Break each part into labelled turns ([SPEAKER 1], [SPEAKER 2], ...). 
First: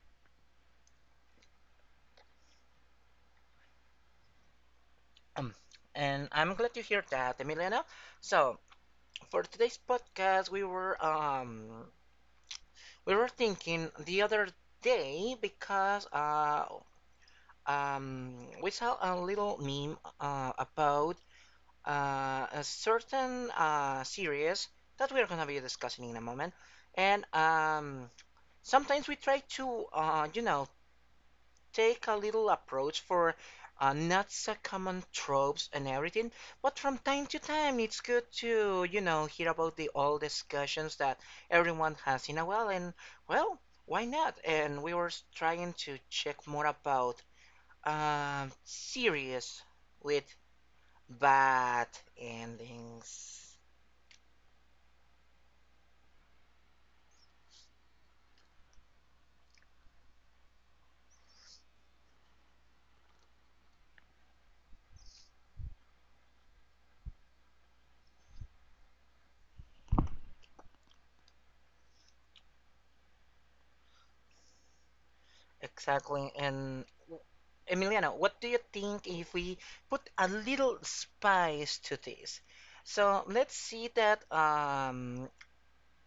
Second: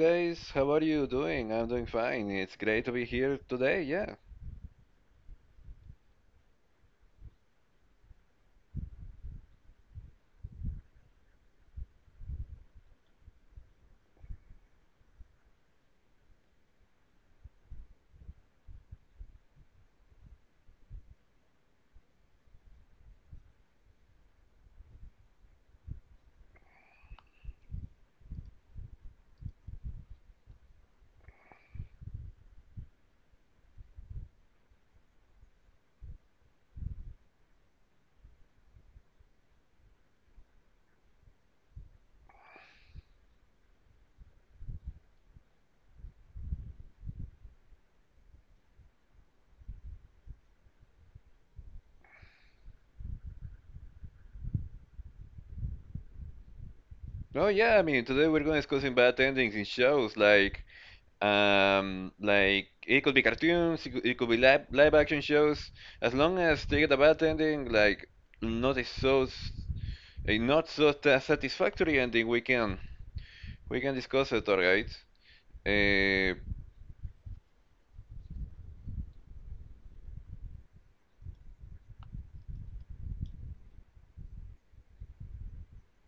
[SPEAKER 1] guys, how are you doing? I'm doing fine. It's great to be here today. Yeah.
[SPEAKER 2] Um, and I'm glad to hear that, Emiliano. So, for today's podcast, we were thinking the other day because um, we saw a little meme about a certain series that we are going to be discussing in a moment. And Sometimes we try to, you know, take a little approach for not so common tropes and everything. But from time to time, it's good to, you know, hear about the old discussions that everyone has in a while. And, well, why not? And we were trying to check more about series with bad endings.
[SPEAKER 1] Oh yeah, I mean today we're gonna discussing bad endings in shows like it could be cartoons, it could be live action shows. As long as they get a bad ending, like not a so s- a not so ta- satisfactory ending, we can discuss it, alright?
[SPEAKER 2] Exactly.
[SPEAKER 1] Uh,
[SPEAKER 2] And Emiliano, what do you think if we put a little spice to this? So let's see that,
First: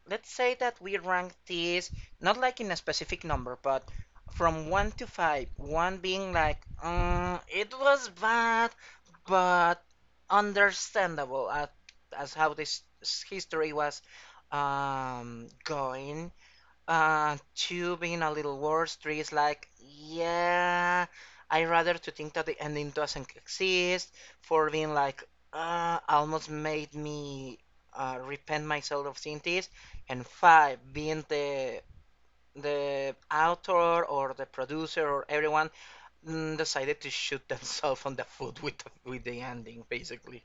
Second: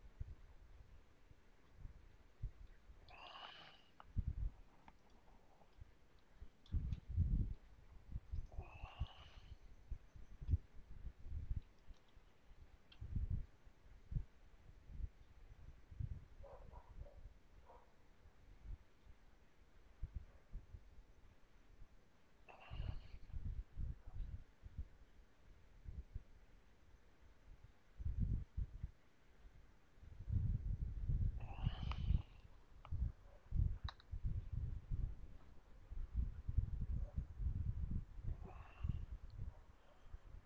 [SPEAKER 2] let's say that we rank this not like in a specific number, but from 1 to 5, 1 being like, mm, it was bad, but understandable at, as how this history was going, two being a little worse. Three is like, yeah, I rather to think that the ending doesn't exist. Four being like, almost made me repent myself of seeing this. And five being the author or the producer or everyone mm, decided to shoot themselves on the foot with the ending, basically.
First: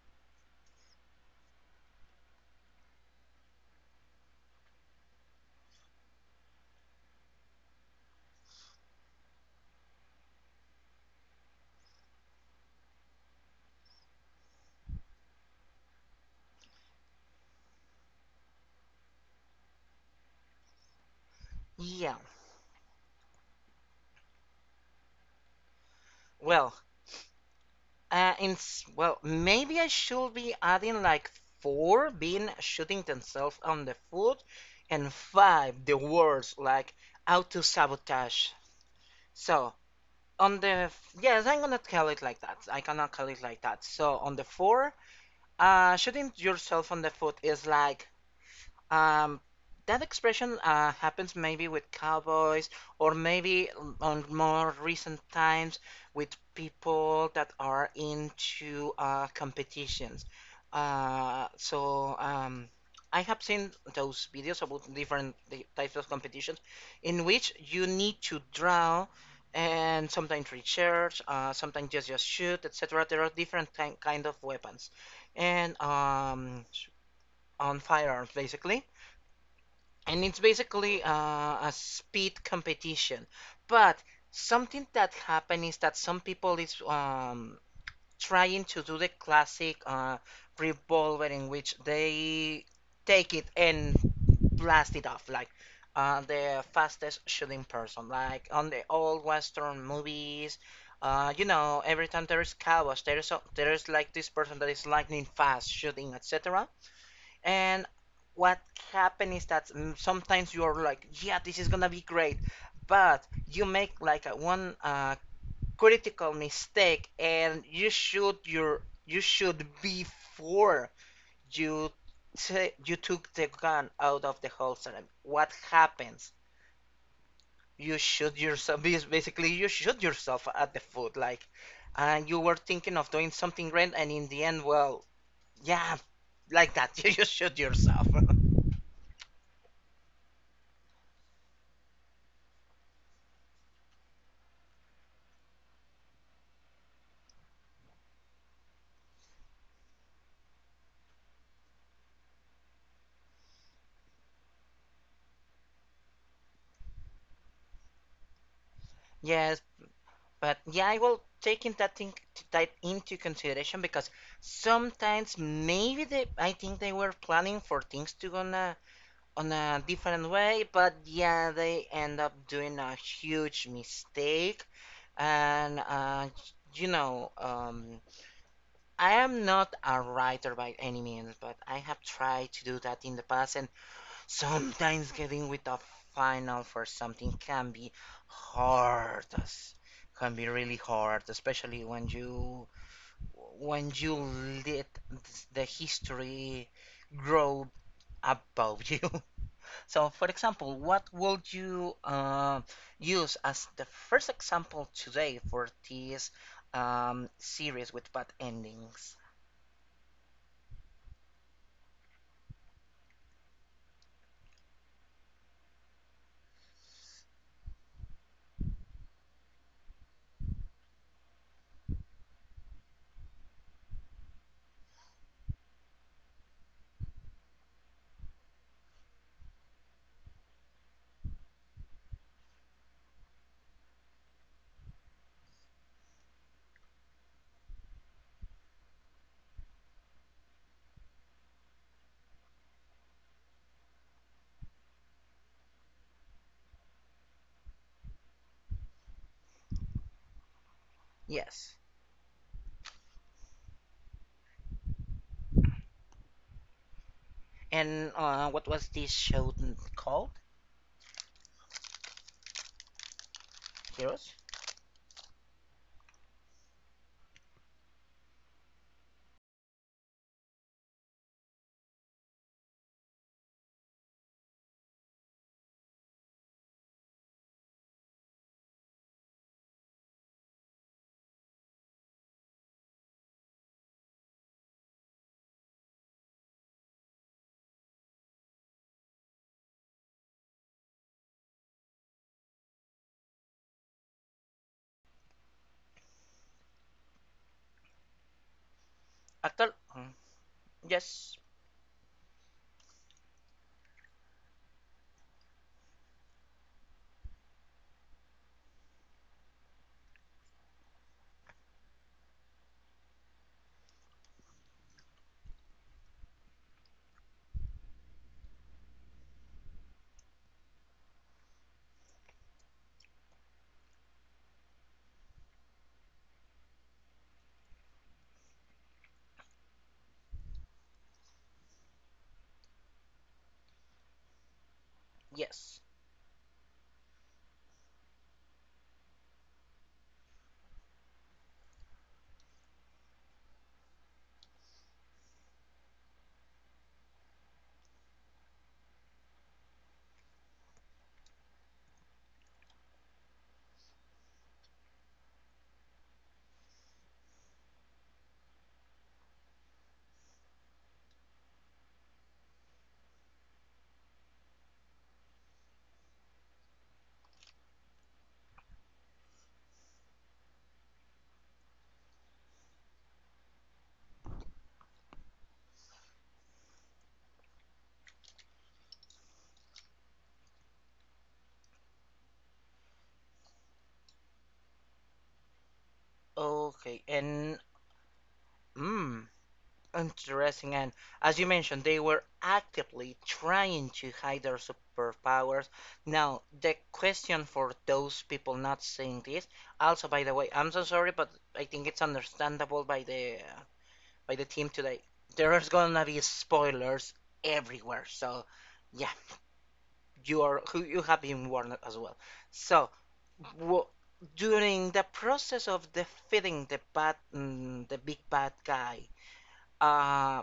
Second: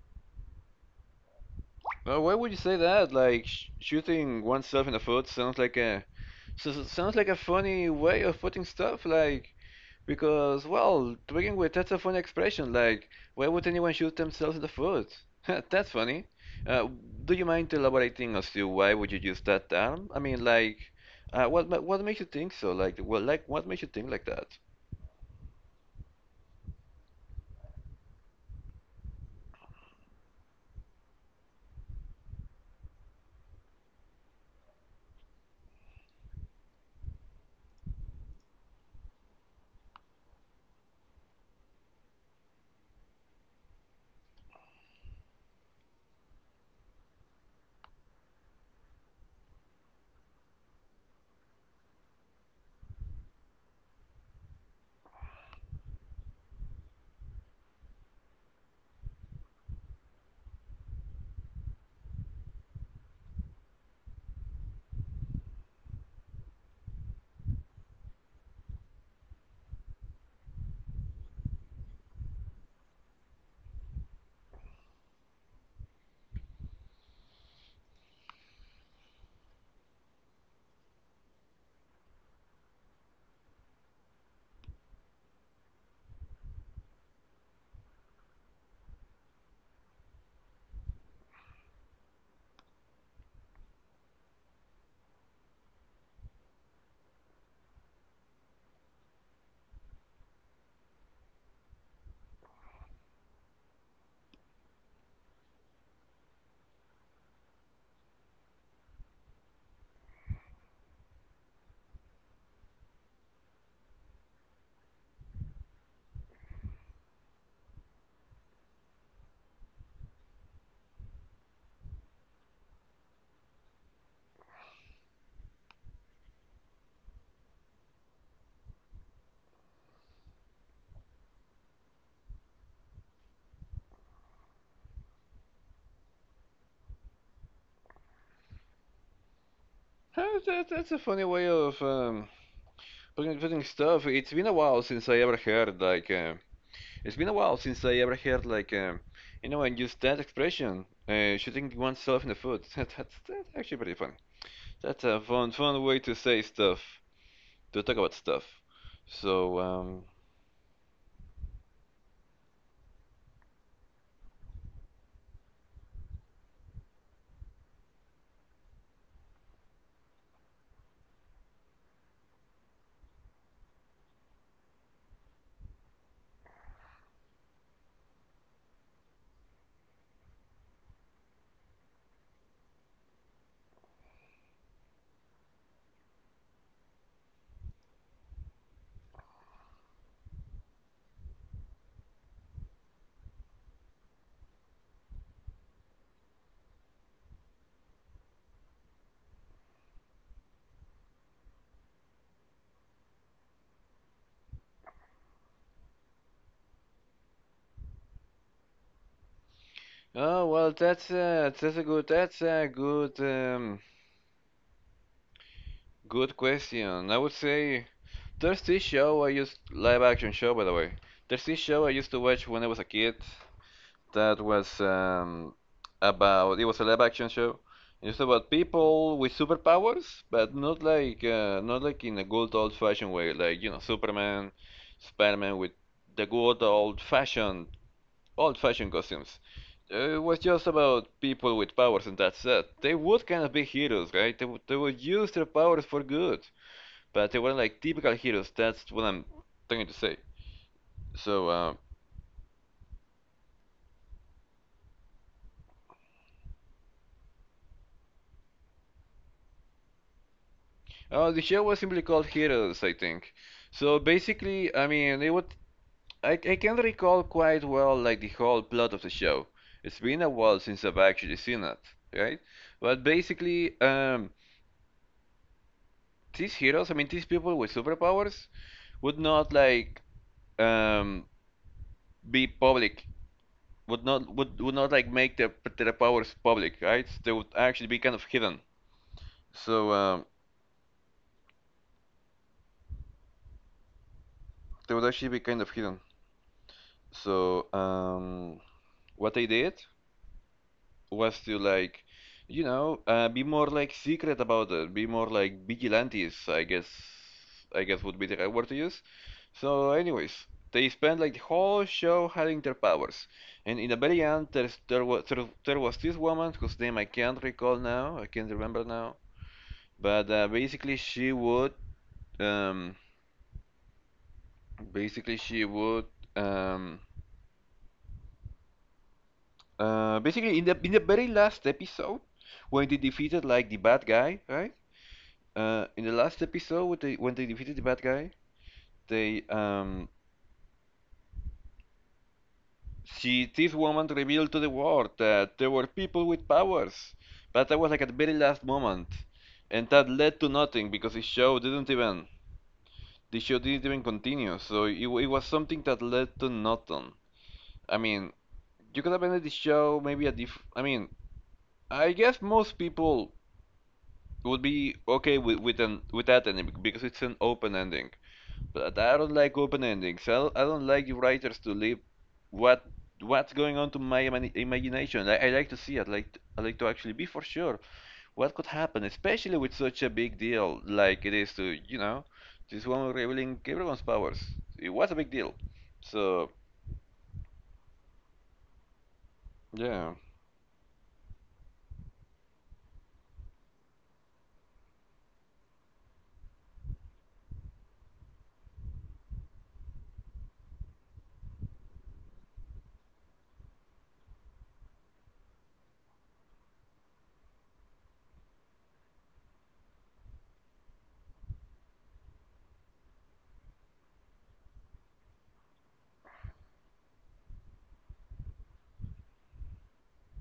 [SPEAKER 1] well, why would you say that? Like sh shooting oneself in the foot sounds like a sounds like a funny way of putting stuff. Like because, well, to begin with, that's a funny expression. Like, why would anyone shoot themselves in the foot? That's funny. Uh, do you mind elaborating as to why would you use that term? I mean, like, what what
[SPEAKER 2] Yeah.
[SPEAKER 1] makes you think so? Like, well, like, what makes you think like that?
[SPEAKER 2] Well, in well, maybe I should be adding like four being shooting themselves on the foot, and five the words like auto sabotage. So on the yes, I'm gonna call it like that. I cannot call it like that. So on the four, shooting yourself on the foot is like um, that expression happens maybe with cowboys, or maybe on more recent times with people that are into competitions. Uh, so um, I have seen those videos about different types of competitions in which you need to draw and sometimes research, sometimes just shoot, etc. There are different kind of weapons and on firearms basically and it's basically a speed competition but something that happened is that some people is trying to do the classic revolver in which they take it and blast it off like the fastest shooting person like on the old western movies you know every time there is cowboys there's like this person that is lightning fast shooting etc and what happens is that mm, sometimes you're like, yeah, this is gonna be great, but you make like a one critical mistake, and you should before you you took the gun out of the holster. What happens? You shoot yourself. Basically, you shoot yourself at the foot, like, and you were thinking of doing something great, and in the end, well, yeah, like that, you just shoot yourself.
[SPEAKER 1] Huh, that's a funny way of putting stuff. It's been a while since I ever heard like, it's been a while since I ever heard like, anyone use that expression, shooting oneself in the foot. That's actually pretty funny. That's a fun way to say stuff, to talk about stuff.
[SPEAKER 2] Yes.
[SPEAKER 1] So,
[SPEAKER 2] But yeah, I will take in that into consideration because sometimes maybe I think they were planning for things to go on a different way, but yeah, they end up doing a huge mistake. And uh, you know, um, I am not a writer by any means, but I have tried to do that in the past, and sometimes getting with a final for something can be hard. as- Can be really hard, especially when you let the history grow above you. So, for example, what would you use as the first example today for this series with bad endings?
[SPEAKER 1] oh well, that's a good, good question. I would say there's this show I used live action show by the way. There's this show I used to watch when I was a kid, that was about it was a live action show. And it's about people with superpowers, but not like not like in a good old fashioned way, like you know Superman, Spider-Man with the good old fashioned costumes. It was just about people with powers, and that's it. They would kind of be heroes, right? They would use their powers for good, but they weren't like typical heroes. That's what I'm trying to say. So,
[SPEAKER 2] Yes. And what was this show called?
[SPEAKER 1] The show was simply called Heroes, I think. So
[SPEAKER 2] Heroes?
[SPEAKER 1] basically, I mean, it would I can recall quite well like the whole plot of the show. It's been a while since I've actually seen it, right? But basically, these heroes, I mean, these people with superpowers would not like um be public, would not like make their powers public, right? They would actually be kind of hidden. So they would actually be kind of hidden. So what they
[SPEAKER 2] Actual?
[SPEAKER 1] did
[SPEAKER 2] Yes,
[SPEAKER 1] was to like, you know, be more like secret about it, be more like vigilantes, I guess would be the right word to use. So, anyways, they spent like the whole show hiding their powers, and in the very end, there was this woman whose name I can't recall now, I can't remember now, but um, basically she would, um, basically in the very last episode, when they defeated like the bad guy, right?
[SPEAKER 2] yes.
[SPEAKER 1] In the last episode, when they defeated the bad guy, they she this woman revealed to the world that there were people with powers, but that was like at the very last moment, and that led to nothing because the show didn't even continue. So it was something that led to nothing. I mean, you could have ended the show maybe a diff. I mean, I guess most people would be okay with an with that ending because it's an open ending. But I don't like open endings. I don't like writers to leave what what's going on to my imagination. I like to see it. Like I like to actually be for sure what could happen, especially with such a big deal like it is to you know this woman revealing everyone's powers. It was a big deal. So
[SPEAKER 2] Okay, and mm,
[SPEAKER 1] yeah.
[SPEAKER 2] interesting. And as you mentioned, they were actively trying to hide their superpowers. Now, the question for those people not seeing this, also, by the way, I'm so sorry, but I think it's understandable by the team today. There's gonna be spoilers everywhere, so yeah, you are who you have been warned as well. So w- during the process of defeating the bad, mm, the big bad guy, uh,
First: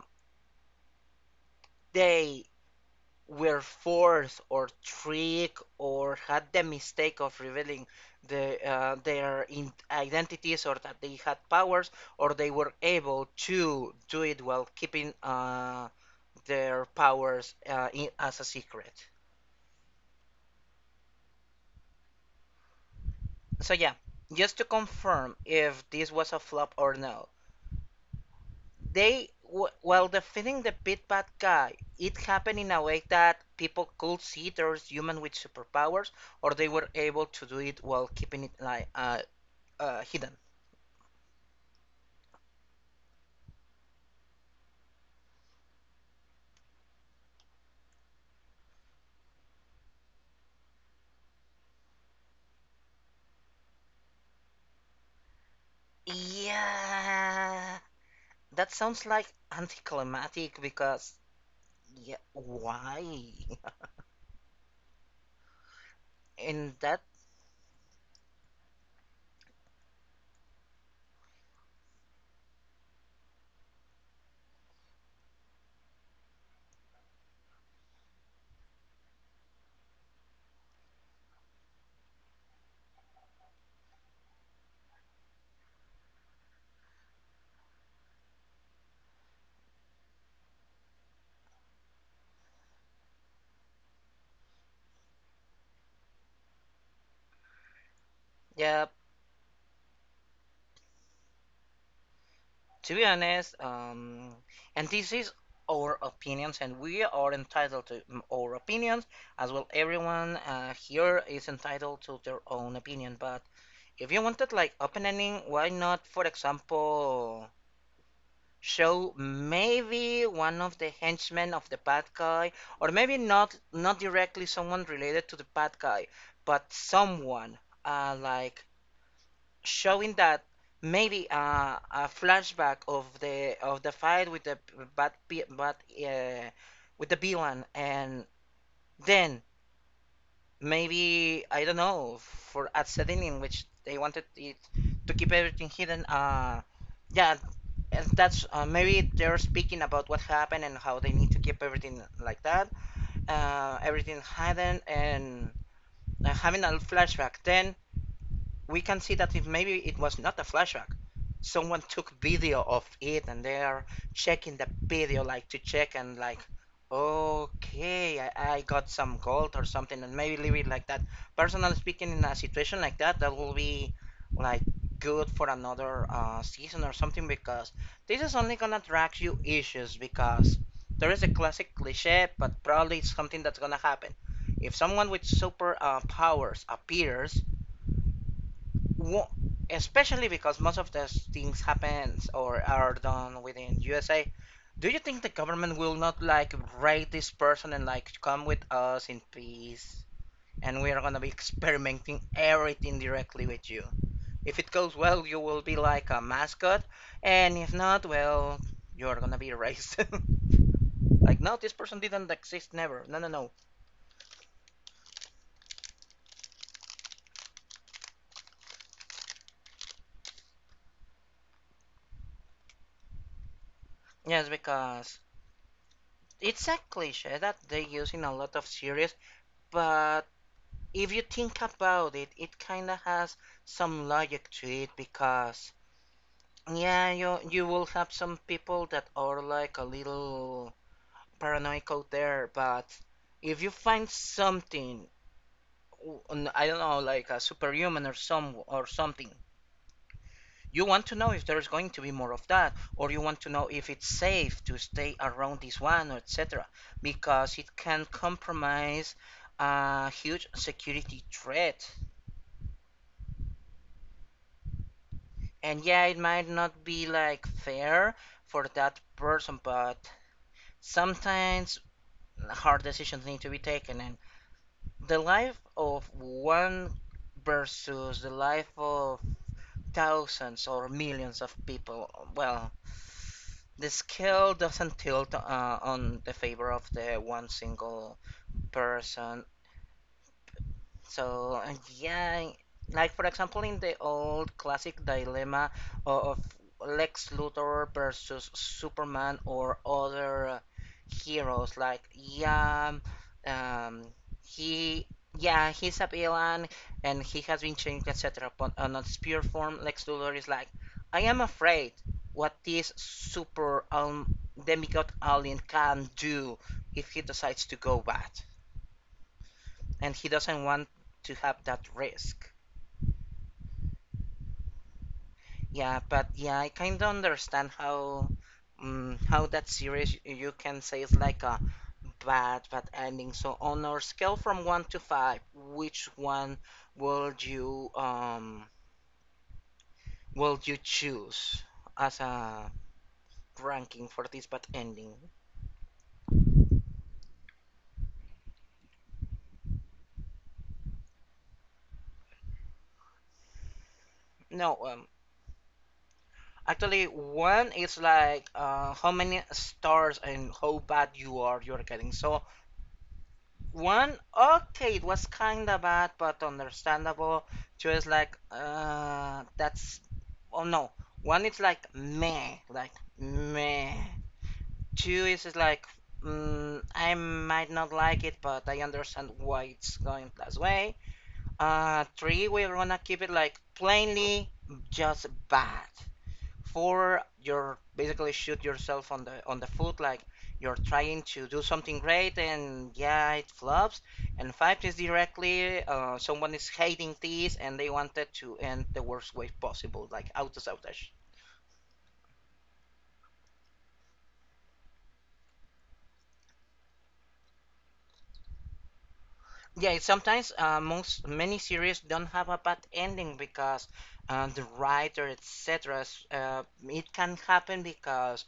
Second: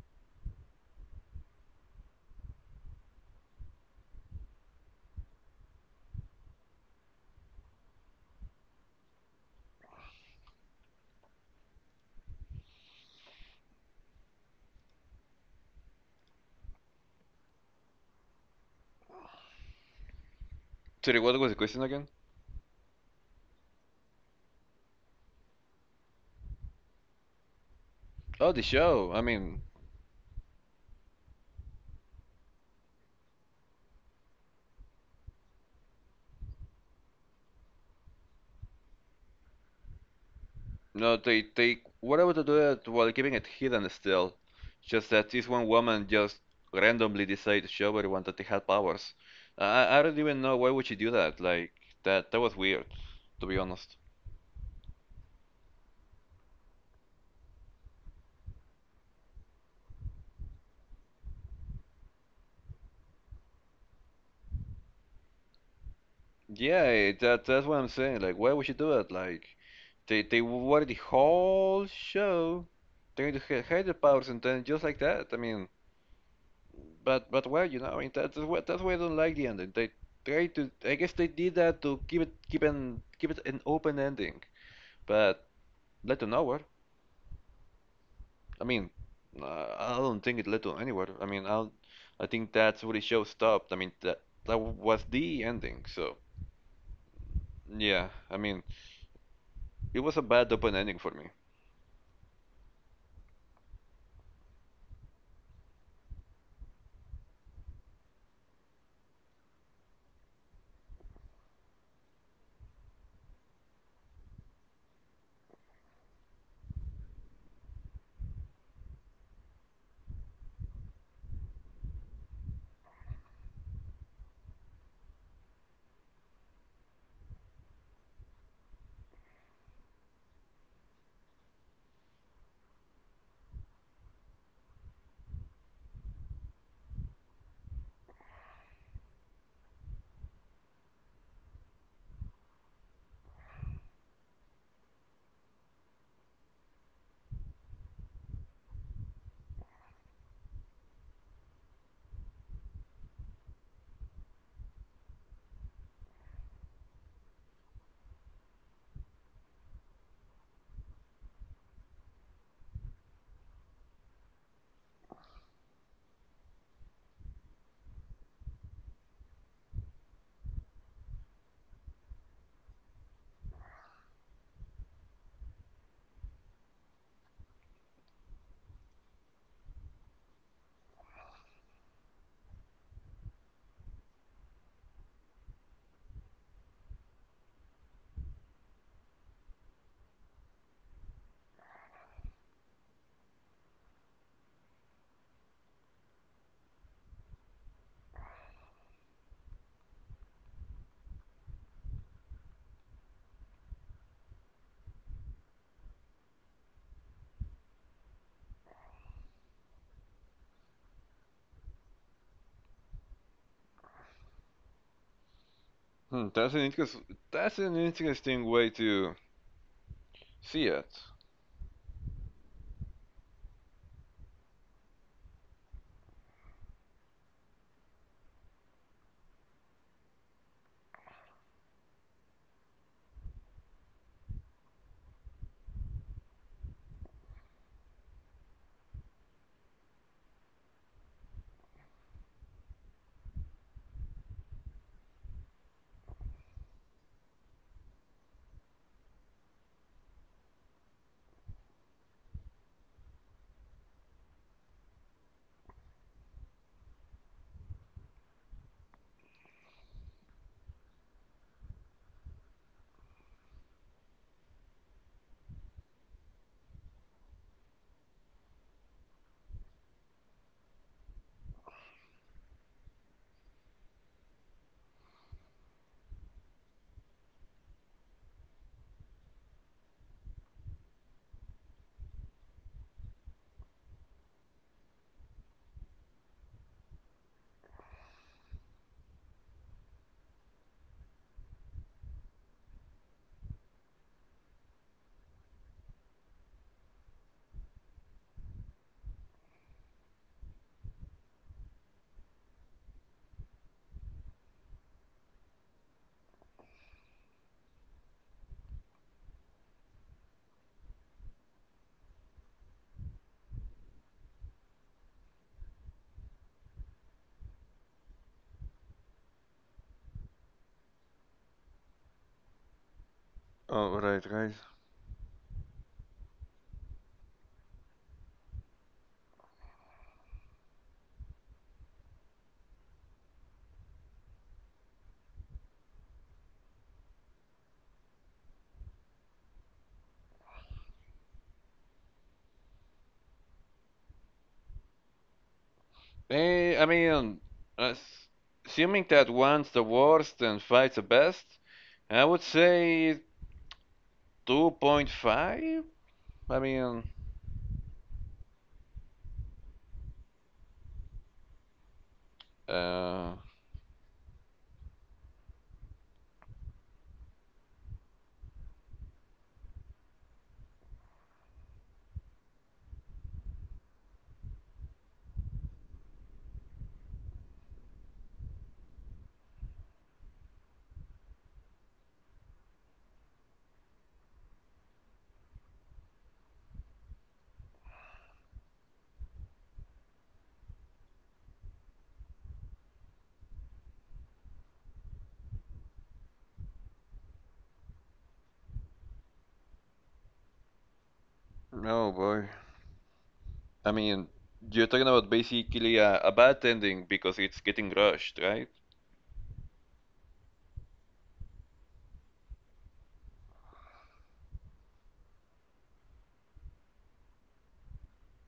[SPEAKER 2] they were forced or tricked or had the mistake of revealing their identities or that they had powers or they were able to do it while keeping their powers as a secret.
[SPEAKER 1] Sorry, what was the question again?
[SPEAKER 2] So yeah, just to confirm if this was a flop or no,
[SPEAKER 1] Oh, the show. I
[SPEAKER 2] they
[SPEAKER 1] mean,
[SPEAKER 2] while defeating the Pit Bad guy, it happened in a way that people could see there's human with superpowers, or they were able to do it while keeping it like hidden.
[SPEAKER 1] no, they were able to do it while keeping it hidden still. Just that this one woman just randomly decided to show everyone that they had powers. I don't even know why would she do that. Like that was weird, to be honest.
[SPEAKER 2] Yeah, that sounds like anticlimactic because yeah, why? And
[SPEAKER 1] Yeah,
[SPEAKER 2] that
[SPEAKER 1] that's what I'm saying. Like why would she do it? Like they were the whole show trying to hide the powers and then just like that. I mean. But well, you know, I mean that's what that's why I don't like the ending. They try to, I guess they did that to keep it an open ending, but led to nowhere. I mean, I don't think it led to anywhere. I mean, I think that's where the show stopped. I mean, that was the ending. So yeah, I mean,
[SPEAKER 2] yeah.
[SPEAKER 1] it was a bad open ending for me.
[SPEAKER 2] To be honest, and this is our opinions, and we are entitled to mm, our opinions as well. Everyone here is entitled to their own opinion, but if you wanted like open ending, why not, for example, show maybe one of the henchmen of the bad guy, or maybe not directly someone related to the bad guy, but someone like showing that maybe a flashback of the fight with the bad pe- bad uh, with the villain, and then maybe I don't know for at setting in which they wanted it to keep everything hidden. Yeah, and that's maybe they're speaking about what happened and how they need to keep everything like that, everything hidden, and having a flashback. Then we can see that if maybe it was not a flashback someone took video of it and they are checking the video like to check and like okay I got some gold or something and maybe leave it like that personally speaking in a situation like that that will be like good for another season or something because this is only gonna drag you issues because there is a classic cliche but probably it's something that's gonna happen if someone with super powers appears wo- especially because most of those things happens or are done within USA. Do you think the government will not like raid this person and like come with us in peace? And we are gonna be experimenting everything directly with you. If it goes well, you will be like a mascot, and if not, well, you are gonna be erased. Like, no, this person didn't exist, never. No, no, no.
[SPEAKER 1] Hmm, that's an interesting way to see it.
[SPEAKER 2] Yes, because it's a cliche that they use in a lot of series, but if you think about it, it kind of has some logic to it because yeah, you will have some people that are like a little paranoid out there, but if you find something, I don't know, like a superhuman or something, you want to know if there's going to be more of that, or you want to know if it's safe to stay around this one, or etc. Because it can compromise a huge security threat. And yeah, it might not be like fair for that person, but sometimes hard decisions need to be taken. And the life of one versus the life of thousands or millions of people, well, the scale doesn't tilt on the favor of the one single person. So yeah, like for example, in the old classic dilemma of Lex Luthor versus Superman or other heroes, like yeah, um, he yeah he's a villain and he has been changed, etc. But on a spear form, Lex Luthor is like, I am afraid what this super demigod alien can do if he decides to go bad and he doesn't want to have that risk.
[SPEAKER 1] All right, guys.
[SPEAKER 2] Yeah, but yeah, I kind of understand how that series you can say is like a bad ending. So on our scale from one to five, which one will you will you choose as a ranking for this bad ending?
[SPEAKER 1] Eh, I mean, as- assuming that one's the worst and five's the best, I would say
[SPEAKER 2] No,
[SPEAKER 1] 2.5. I
[SPEAKER 2] actually
[SPEAKER 1] mean,
[SPEAKER 2] one is like how many stars and how bad you're getting. So
[SPEAKER 1] uh,
[SPEAKER 2] one? Okay, it was kinda bad, but understandable. Two is like, that's. Oh no. One is like meh, like meh. Two is just like, mm, I might not like it, but I understand why it's going that way. Three, we're gonna keep it like plainly just bad. Four, you're basically shoot yourself on the foot, like you're trying to do something great and yeah, it flops. And five is directly someone is hating this and they wanted to end the worst way possible, like auto sabotage.
[SPEAKER 1] no, boy. I mean, you're talking about basically a bad ending because it's getting rushed, right?
[SPEAKER 2] Yeah, it's sometimes most many series don't have a bad ending because the writer, etc. It can happen because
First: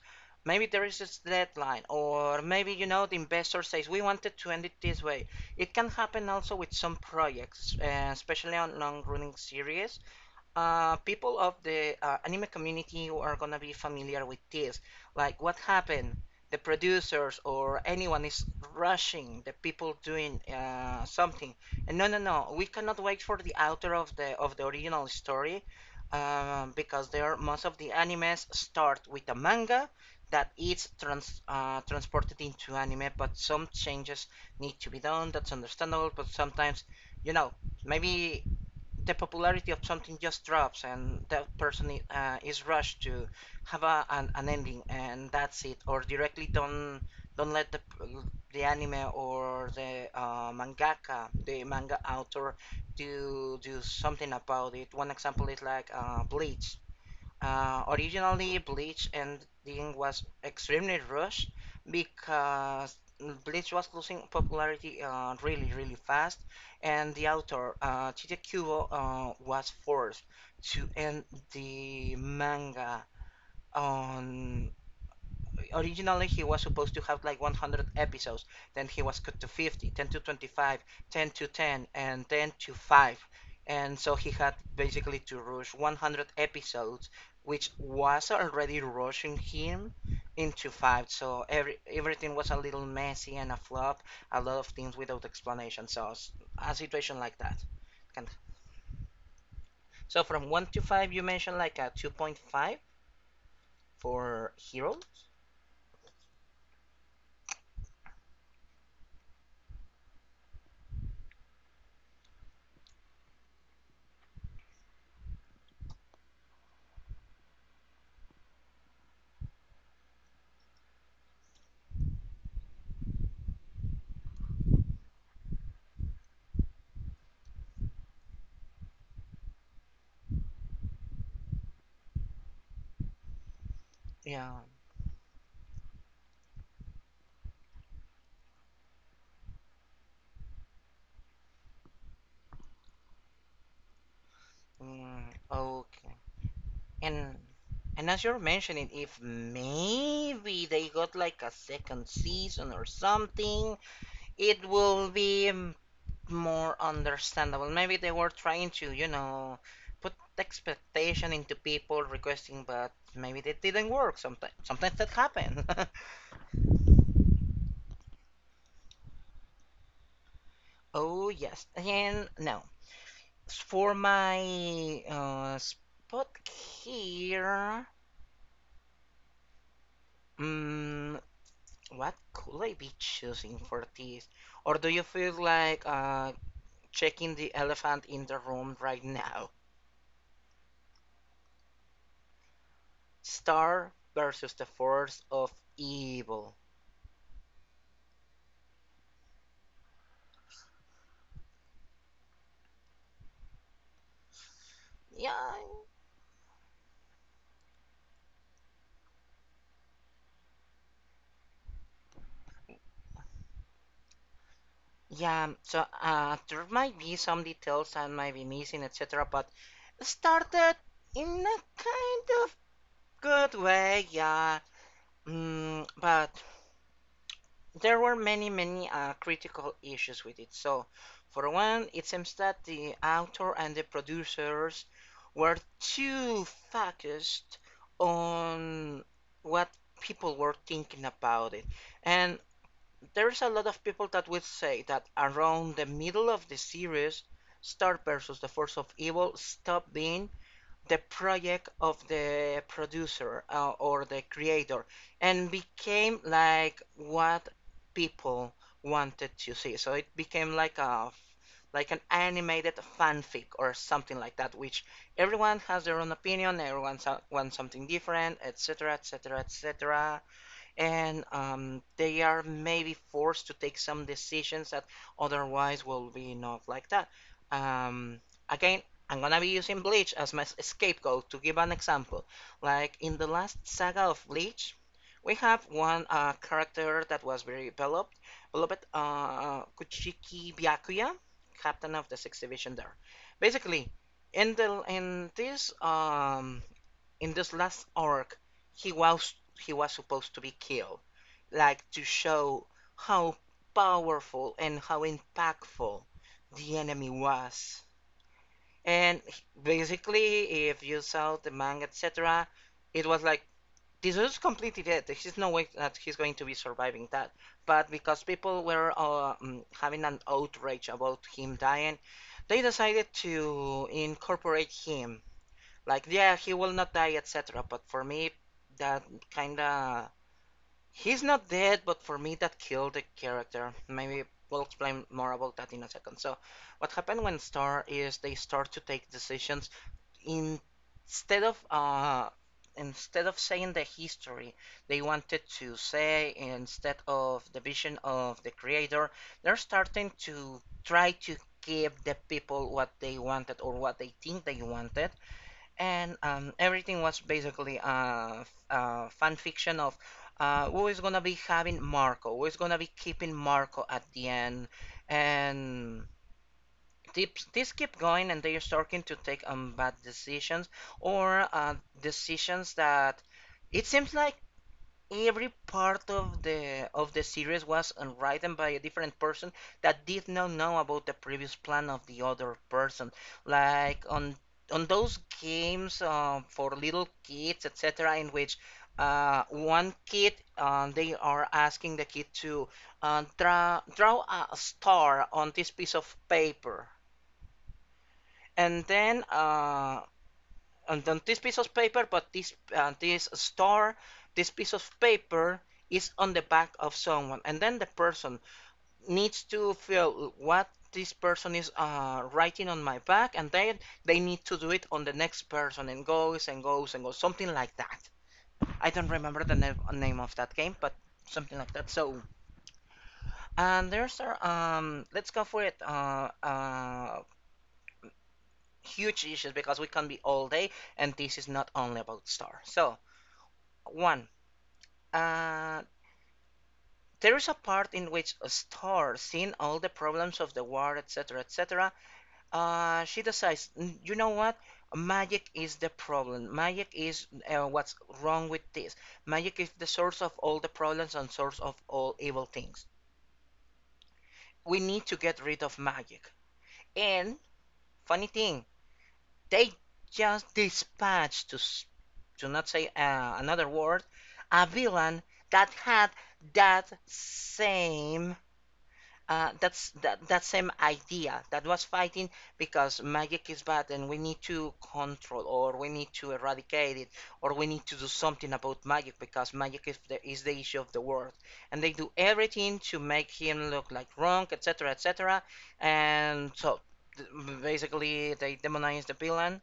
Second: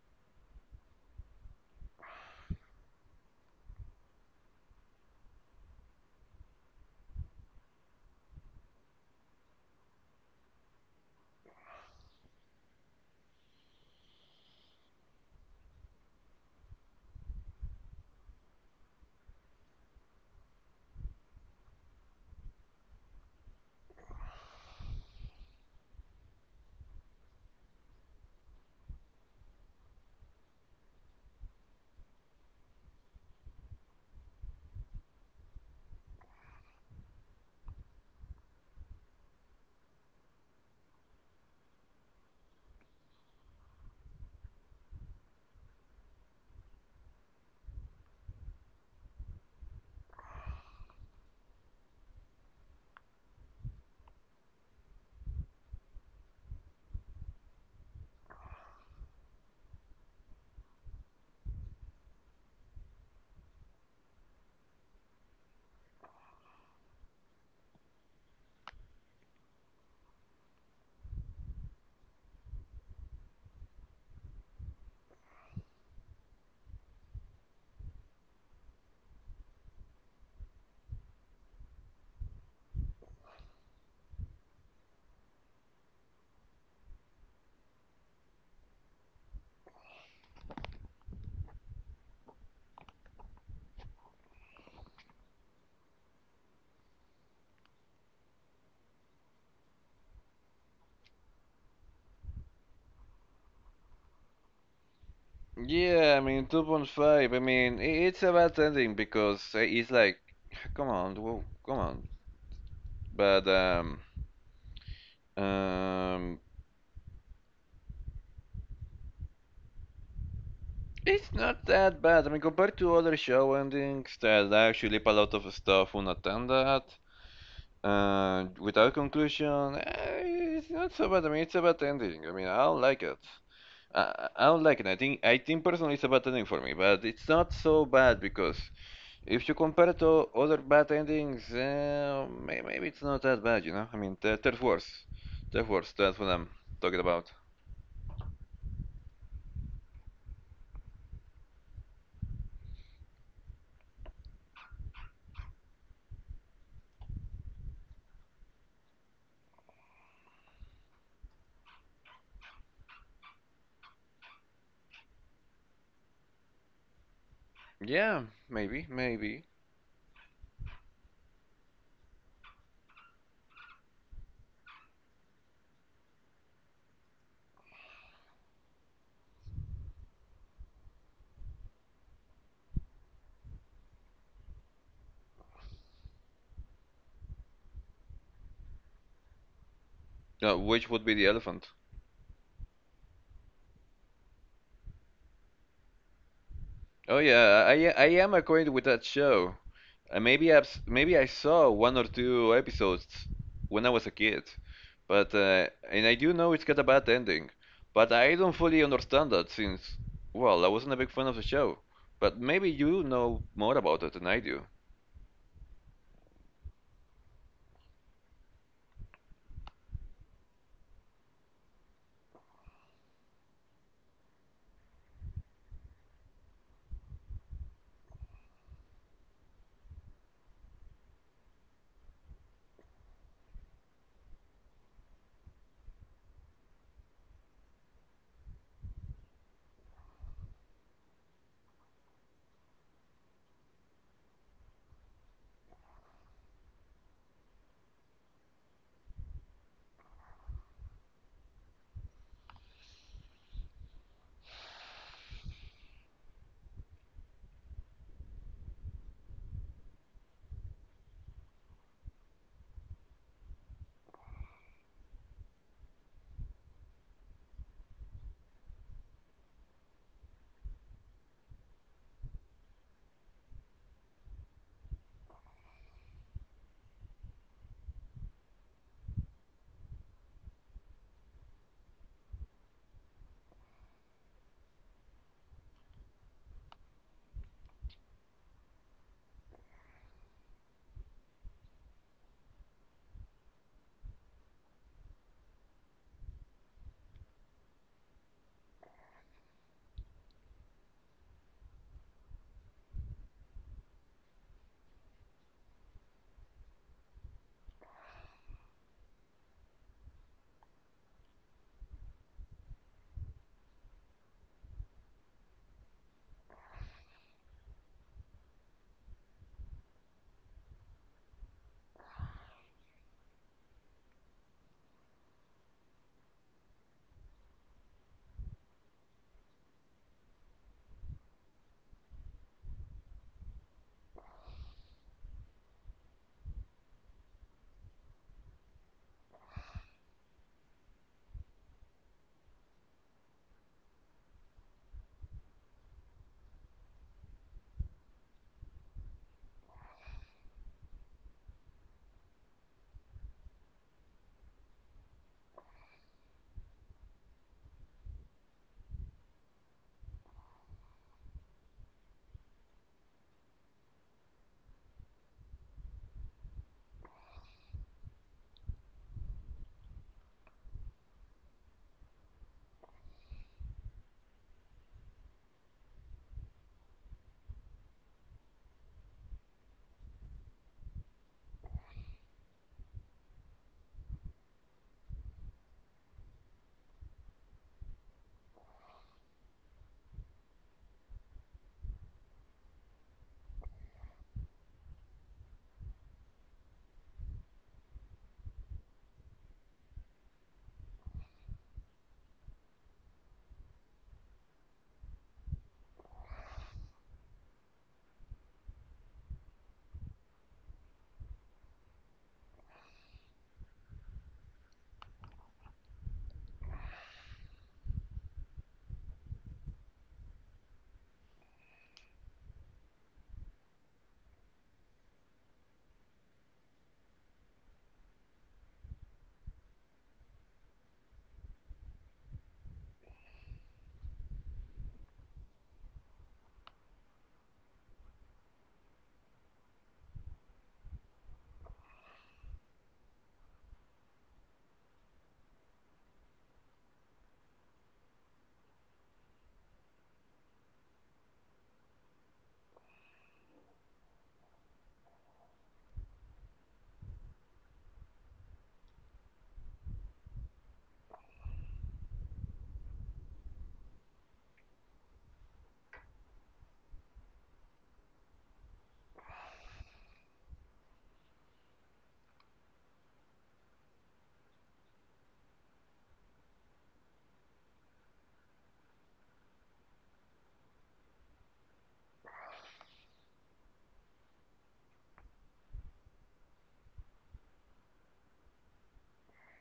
[SPEAKER 2] maybe there is this deadline, or maybe you know the investor says we wanted to end it this way. It can happen also with some projects, especially on long-running series, people of the anime community who are gonna be familiar with this, like what happened, the producers or anyone is rushing the people doing something, and no, no, no, we cannot wait for the author of the original story, because there most of the animes start with a manga that is transported into anime, but some changes need to be done. That's understandable, but sometimes, you know, maybe the popularity of something just drops and that person is rushed to have an ending and that's it, or directly don't let the anime or the mangaka, the manga author, do something about it. One example is like, Bleach. Originally, Bleach ending was extremely rushed because Bleach was losing popularity, really, really fast, and the author, Chiche Kubo, was forced to end the manga. On Originally, he was supposed to have like 100 episodes. Then he was cut to 50, 10 to 25, 10 to 10, and 10 to 5. And so he had basically to rush 100 episodes, which was already rushing him, into 5. So everything was a little messy and a flop, a lot of things without explanation. So, a situation like that. And so, from 1 to 5 you mentioned like a 2.5 for heroes.
[SPEAKER 1] Yeah, I mean, 2.5. I mean, it's a bad ending because it's like, come on, whoa, come on. But, um, it's not that bad. I mean, compared to other show endings that actually leave a lot of stuff unattended, without conclusion, eh, it's not so bad. I mean, it's a bad ending. I mean, I don't like it. I
[SPEAKER 2] Yeah.
[SPEAKER 1] don't like it. I think personally it's a bad ending for me, but it's not so bad because if you compare it to other bad endings, maybe it's not that bad, you know? I mean, there's worse.
[SPEAKER 2] Mm.
[SPEAKER 1] There's worse.
[SPEAKER 2] Okay.
[SPEAKER 1] That's what I'm talking about.
[SPEAKER 2] And and as you're mentioning, if maybe they got like a second season or something, it will be more understandable. Maybe they were trying to, put expectation into people requesting, but maybe that didn't work. Sometimes, that happens.
[SPEAKER 1] Yeah, maybe, maybe.
[SPEAKER 2] Oh yes, and now for my spot here. mm What could I be choosing for this? Or do you feel like checking the elephant in the room right now?
[SPEAKER 1] Which would be the elephant?
[SPEAKER 2] Star versus the Force of Evil.
[SPEAKER 1] Oh yeah, I am acquainted with that show. Maybe I saw one or two episodes when I was a kid, but
[SPEAKER 2] Yeah.
[SPEAKER 1] and I do know it's got a bad ending, but I don't fully understand that since well I wasn't a big fan of the show. But maybe you know more about it than I do.
[SPEAKER 2] Yeah, so there might be some details I might be missing, etc. But started in a kind of good way, yeah. But there were many, many critical issues with it. So, for one, it seems that the author and the producers were too focused on what people were thinking about it. And there's a lot of people that would say that around the middle of the series, Star versus the Force of Evil stopped being the project of the producer, or the creator, and became like what people wanted to see. So it became like a like an animated fanfic or something like that, which everyone has their own opinion, everyone wants something different, etc., etc., etc. And they are maybe forced to take some decisions that otherwise will be not like that. Um, again, I'm gonna be using Bleach as my scapegoat to give an example. Like, in the last saga of Bleach, we have one character that was very developed, beloved, Kuchiki Byakuya, captain of the sixth division there. Basically, in the in this um, in this last arc, he was he was supposed to be killed, like, to show how powerful and how impactful the enemy was. And basically, if you saw the manga, etc., it was like, this is completely dead, there's no way that he's going to be surviving that. But because people were having an outrage about him dying, they decided to incorporate him, like, yeah, he will not die, etc. But for me, that kind of, he's not dead, but for me that killed the character. Maybe we'll explain more about that in a second. So what happened, when Star is, they start to take decisions in... instead of uh instead of saying the history they wanted to say, instead of the vision of the creator, they're starting to try to give the people what they wanted, or what they think they wanted. And everything was basically fan fiction of, who is gonna be having Marco, who is gonna be keeping Marco at the end. And this keep going, and they are starting to take bad decisions, or decisions that, it seems like every part of the series was written by a different person that did not know about the previous plan of the other person. Like on those games, for little kids, etc., in which one kid, they are asking the kid to draw a star on this piece of paper. And then and on this piece of paper, but this this star, this piece of paper is on the back of someone, and then the person needs to feel what this person is writing on my back, and then they need to do it on the next person, and goes and goes and goes, something like that. I don't remember the name of that game, but something like that. So, and there's our, let's go for it. Huge issues, because we can be all day, and this is not only about Star. So, one, uh, there is a part in which Star, seeing all the problems of the war, etc., etc., she decides, "Mm, you know what? Magic is the problem. Magic is, what's wrong with this. Magic is the source of all the problems and source of all evil things. We need to get rid of magic." And funny thing, they just dispatched, to not say, another word, a villain that had that same that same idea, that was fighting because magic is bad and we need to control, or we need to eradicate it, or we need to do something about magic because magic is the issue of the world. And they do everything to make him look like wrong, etc., etc. And so, basically, they demonize the villain.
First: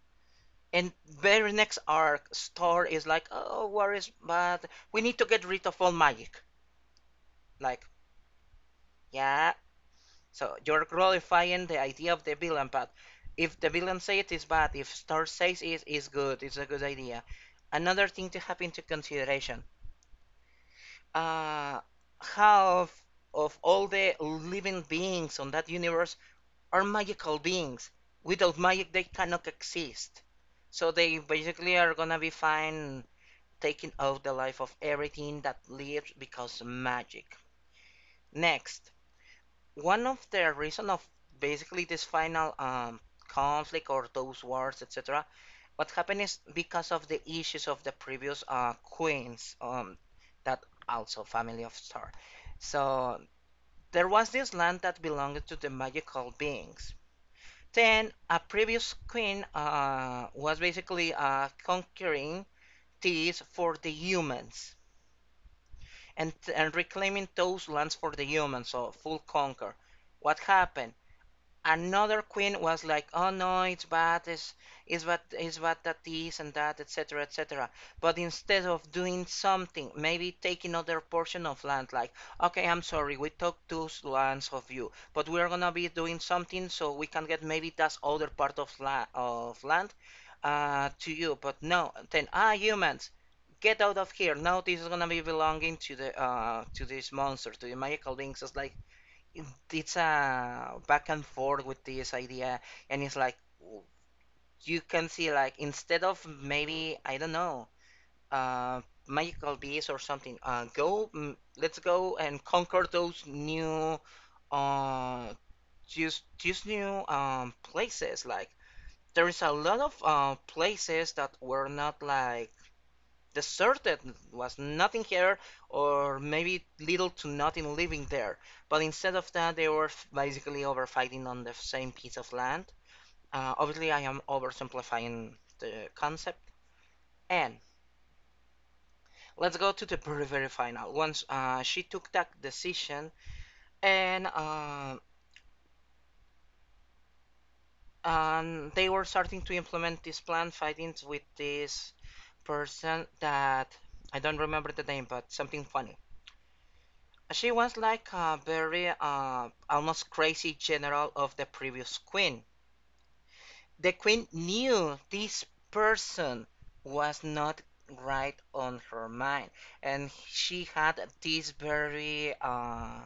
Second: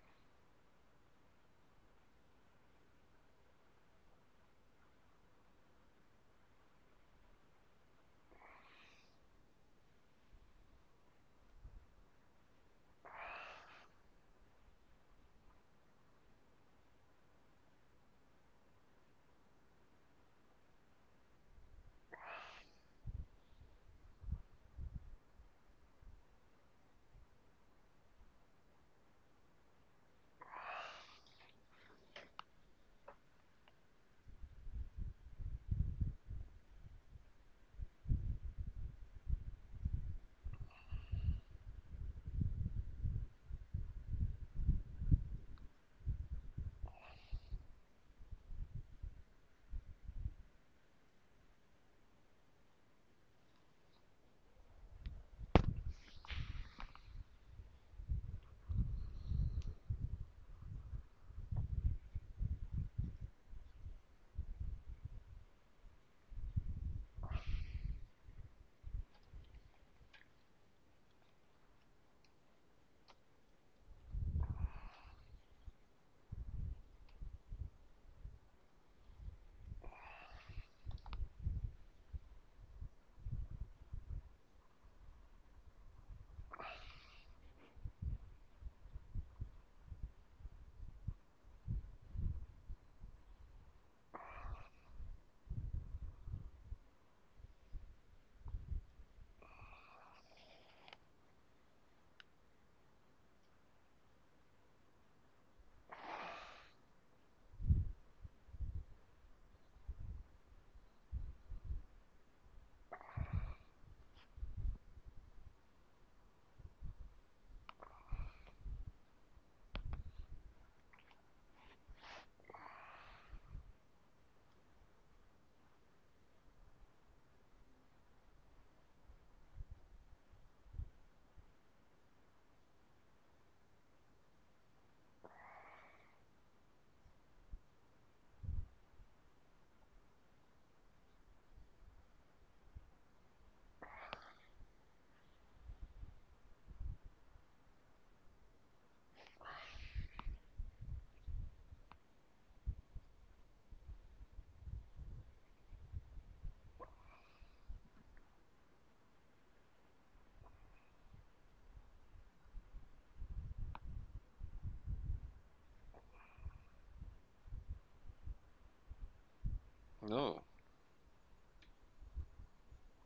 [SPEAKER 2] And very next arc, Star is like, oh, war is bad, we need to get rid of all magic, like, yeah. So you're glorifying the idea of the villain, but if the villain says it is bad, if Star says it is good, it's a good idea. Another thing to have into consideration: uh, half of all the living beings on that universe are magical beings. Without magic, they cannot exist. So they basically are gonna be fine taking out the life of everything that lives because of magic. Next, one of the reason of basically this final conflict or those wars, etc., what happened is because of the issues of the previous queens, that also family of Star. So, there was this land that belonged to the magical beings. Then a previous queen, was basically conquering these for the humans, and reclaiming those lands for the humans, so full conquer. What happened? Another queen was like, "Oh no, it's bad. It's bad. It's bad that this and that, etc., etc." But instead of doing something, maybe take another portion of land. Like, okay, I'm sorry, we took two lands of you, but we're gonna be doing something so we can get maybe that other part of land, to you. But no, then, ah, humans, get out of here. Now this is gonna be belonging to this monster, to the magical beings. It's like, it's a back and forth with this idea, and it's like you can see, like, instead of, maybe I don't know, uh magical beasts or something, let's go and conquer those new uh just new places. Like, there is a lot of places that were not like the Deserted, was nothing here, or maybe little to nothing living there. But instead of that, they were basically overfighting on the same piece of land. Obviously, I am oversimplifying the concept. And let's go to the very, very final. Once she took that decision, and uh, and they were starting to implement this plan, fighting with this person that, I don't remember the name, but something funny. She was like a very, almost crazy general of the previous queen. The queen knew this person was not right on her mind, and
[SPEAKER 1] No,
[SPEAKER 2] she had these very uh,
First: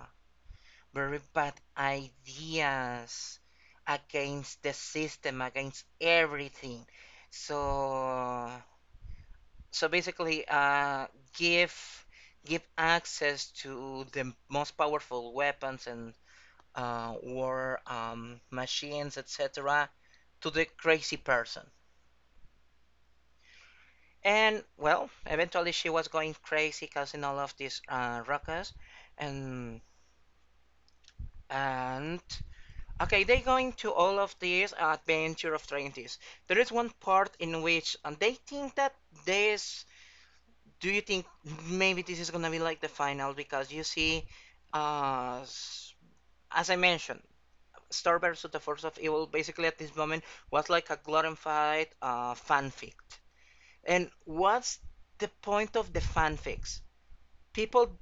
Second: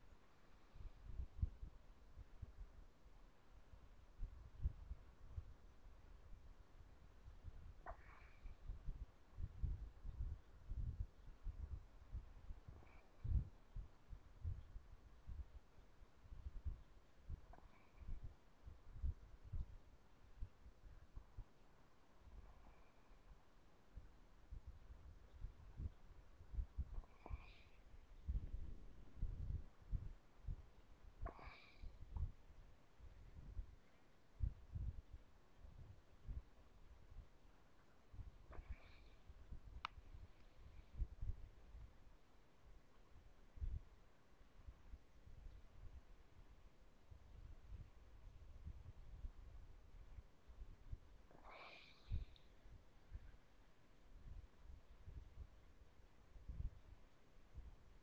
[SPEAKER 2] very bad ideas against the system, against everything. So so, basically, give give access to the most powerful weapons, and war, machines, etc., to the crazy person. And well, eventually she was going crazy, causing all of these ruckus. And and okay, they go into all of these adventure of twenties. There is one part in which, and they think that this. Do you think maybe this is gonna be like the final? Because you see, uh, as I mentioned, Star versus the Force of Evil basically at this moment was like a glorified fanfic. And what's the point of the fanfics? People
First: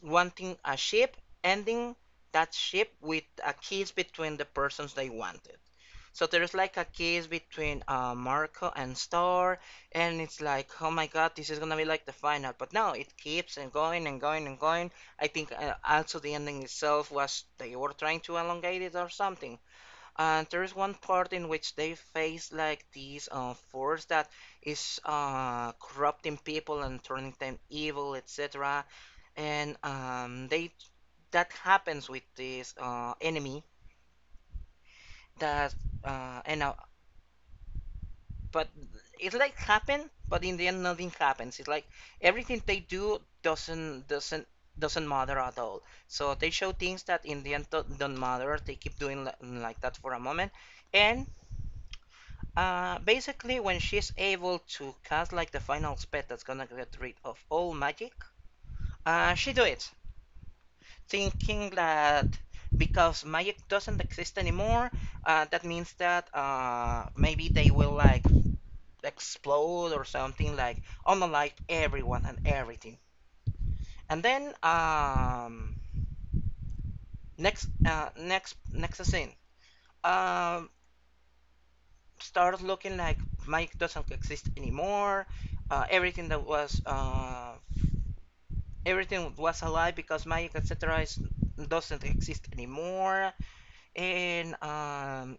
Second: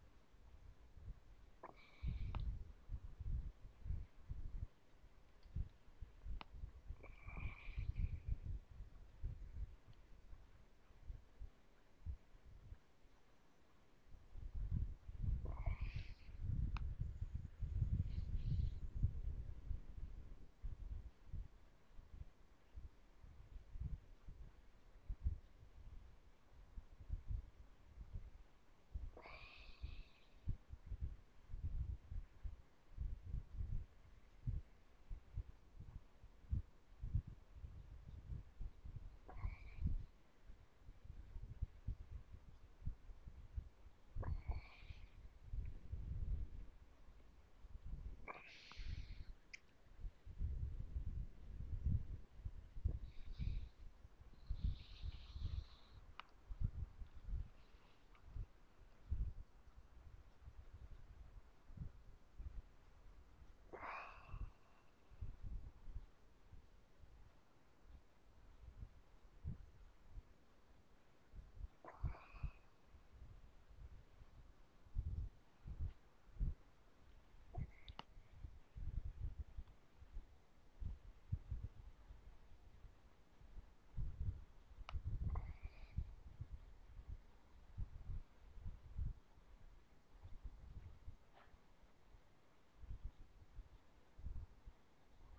[SPEAKER 2] wanting a ship, ending that ship with a kiss between the persons they wanted. So there's like a kiss between Marco and Star, and it's like, oh my god, this is gonna be like the final. But no, it keeps and going and going and going. I think also the ending itself was they were trying to elongate it or something. And there is one part in which they face like these force that is corrupting people and turning them evil, etc. And they that happens with this enemy that and but it's like happen, but in the end nothing happens. It's like everything they do doesn't doesn't matter at all. So they show things that in the end don't matter. They keep doing like that for a moment, and basically, when she's able to cast like the final spell that's gonna get rid of all magic, she do it, thinking that because magic doesn't exist anymore, that means that maybe they will like explode or something like unalive everyone and everything. And then next, next, next scene, um, starts looking like magic doesn't exist anymore. Everything that was everything was a lie because magic etc. Is, doesn't exist anymore, and um,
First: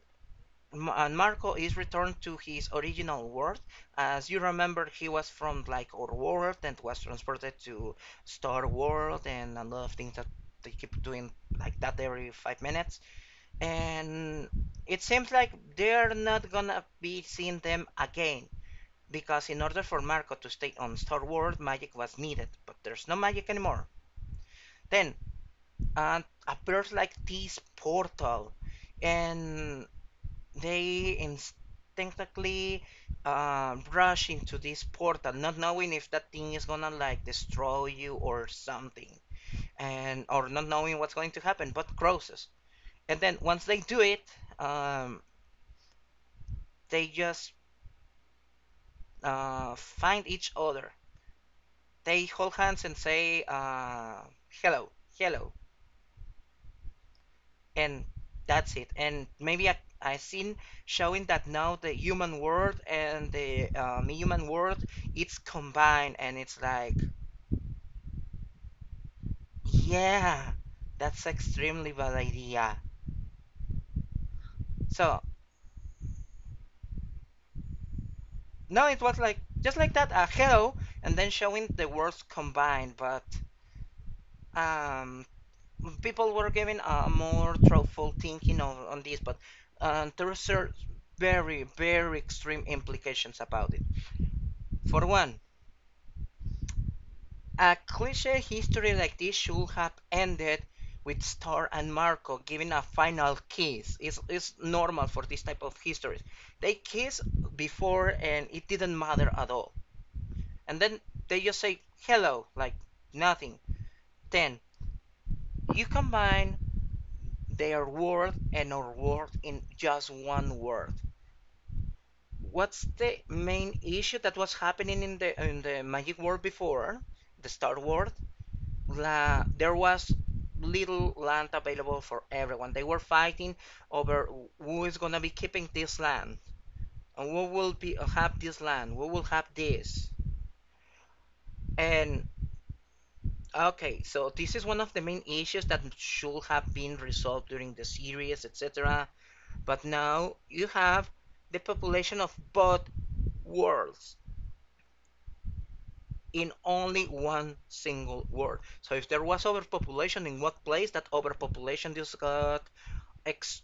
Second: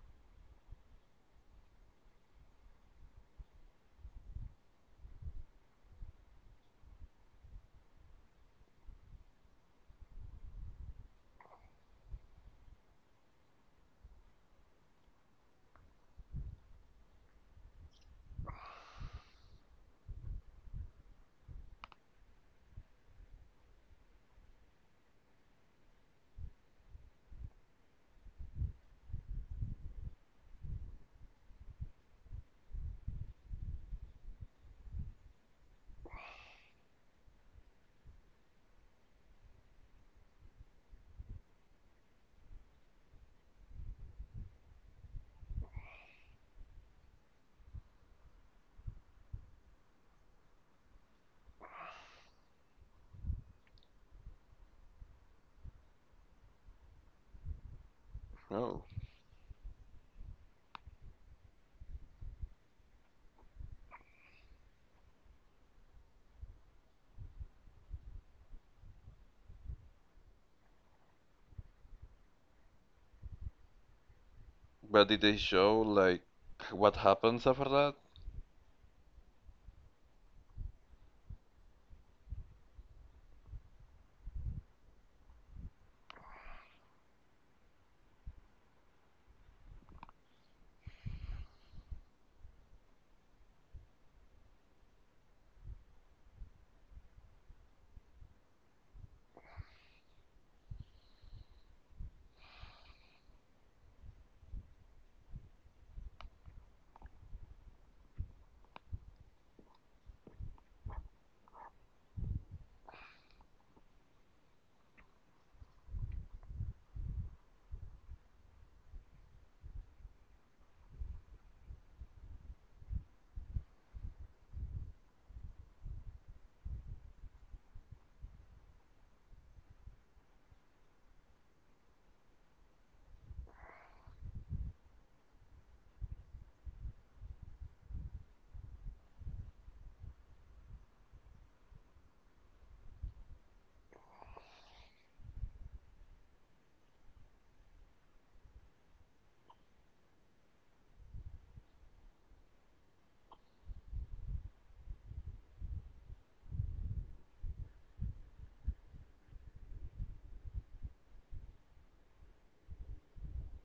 [SPEAKER 2] and Marco is returned to his original world. As you remember, he was from like our world and was transported to Star World and a lot of things that they keep doing like that every 5 minutes. And it seems like they're not gonna be seeing them again because in order for Marco to stay on Star World, magic was needed, but there's no magic anymore. Then and appears like this portal and they instinctively rush into this portal not knowing if that thing is gonna like destroy you or something and or not knowing what's going to happen but crosses and then once they do it um, they just find each other, they hold hands and say hello, hello, and that's
[SPEAKER 1] no.
[SPEAKER 2] it. And maybe I seen showing that now the human world and the human world it's combined, and it's like yeah, that's extremely bad idea.
[SPEAKER 1] But did
[SPEAKER 2] So
[SPEAKER 1] they show like what happens after that?
[SPEAKER 2] no, it was like just like that. Hello, and then showing the words combined, but um, people were giving a more thoughtful thinking on this, but there are very extreme implications about it. For one, a cliche history like this should have ended with Star and Marco giving a final kiss. It's normal for this type of histories. They kiss before and it didn't matter at all. And then they just say hello, like nothing. Then you combine their word and our word in just one word. What's the main issue that was happening in the magic world before? The Star World la, there was little land available for everyone. They were fighting over who is gonna be keeping this land and who will be have this land, who will have this. And okay, so this is one of the main issues that should have been resolved during the series, etc. But now you have the population of both worlds in only one single world. So if there was overpopulation in one place, that overpopulation just got ex-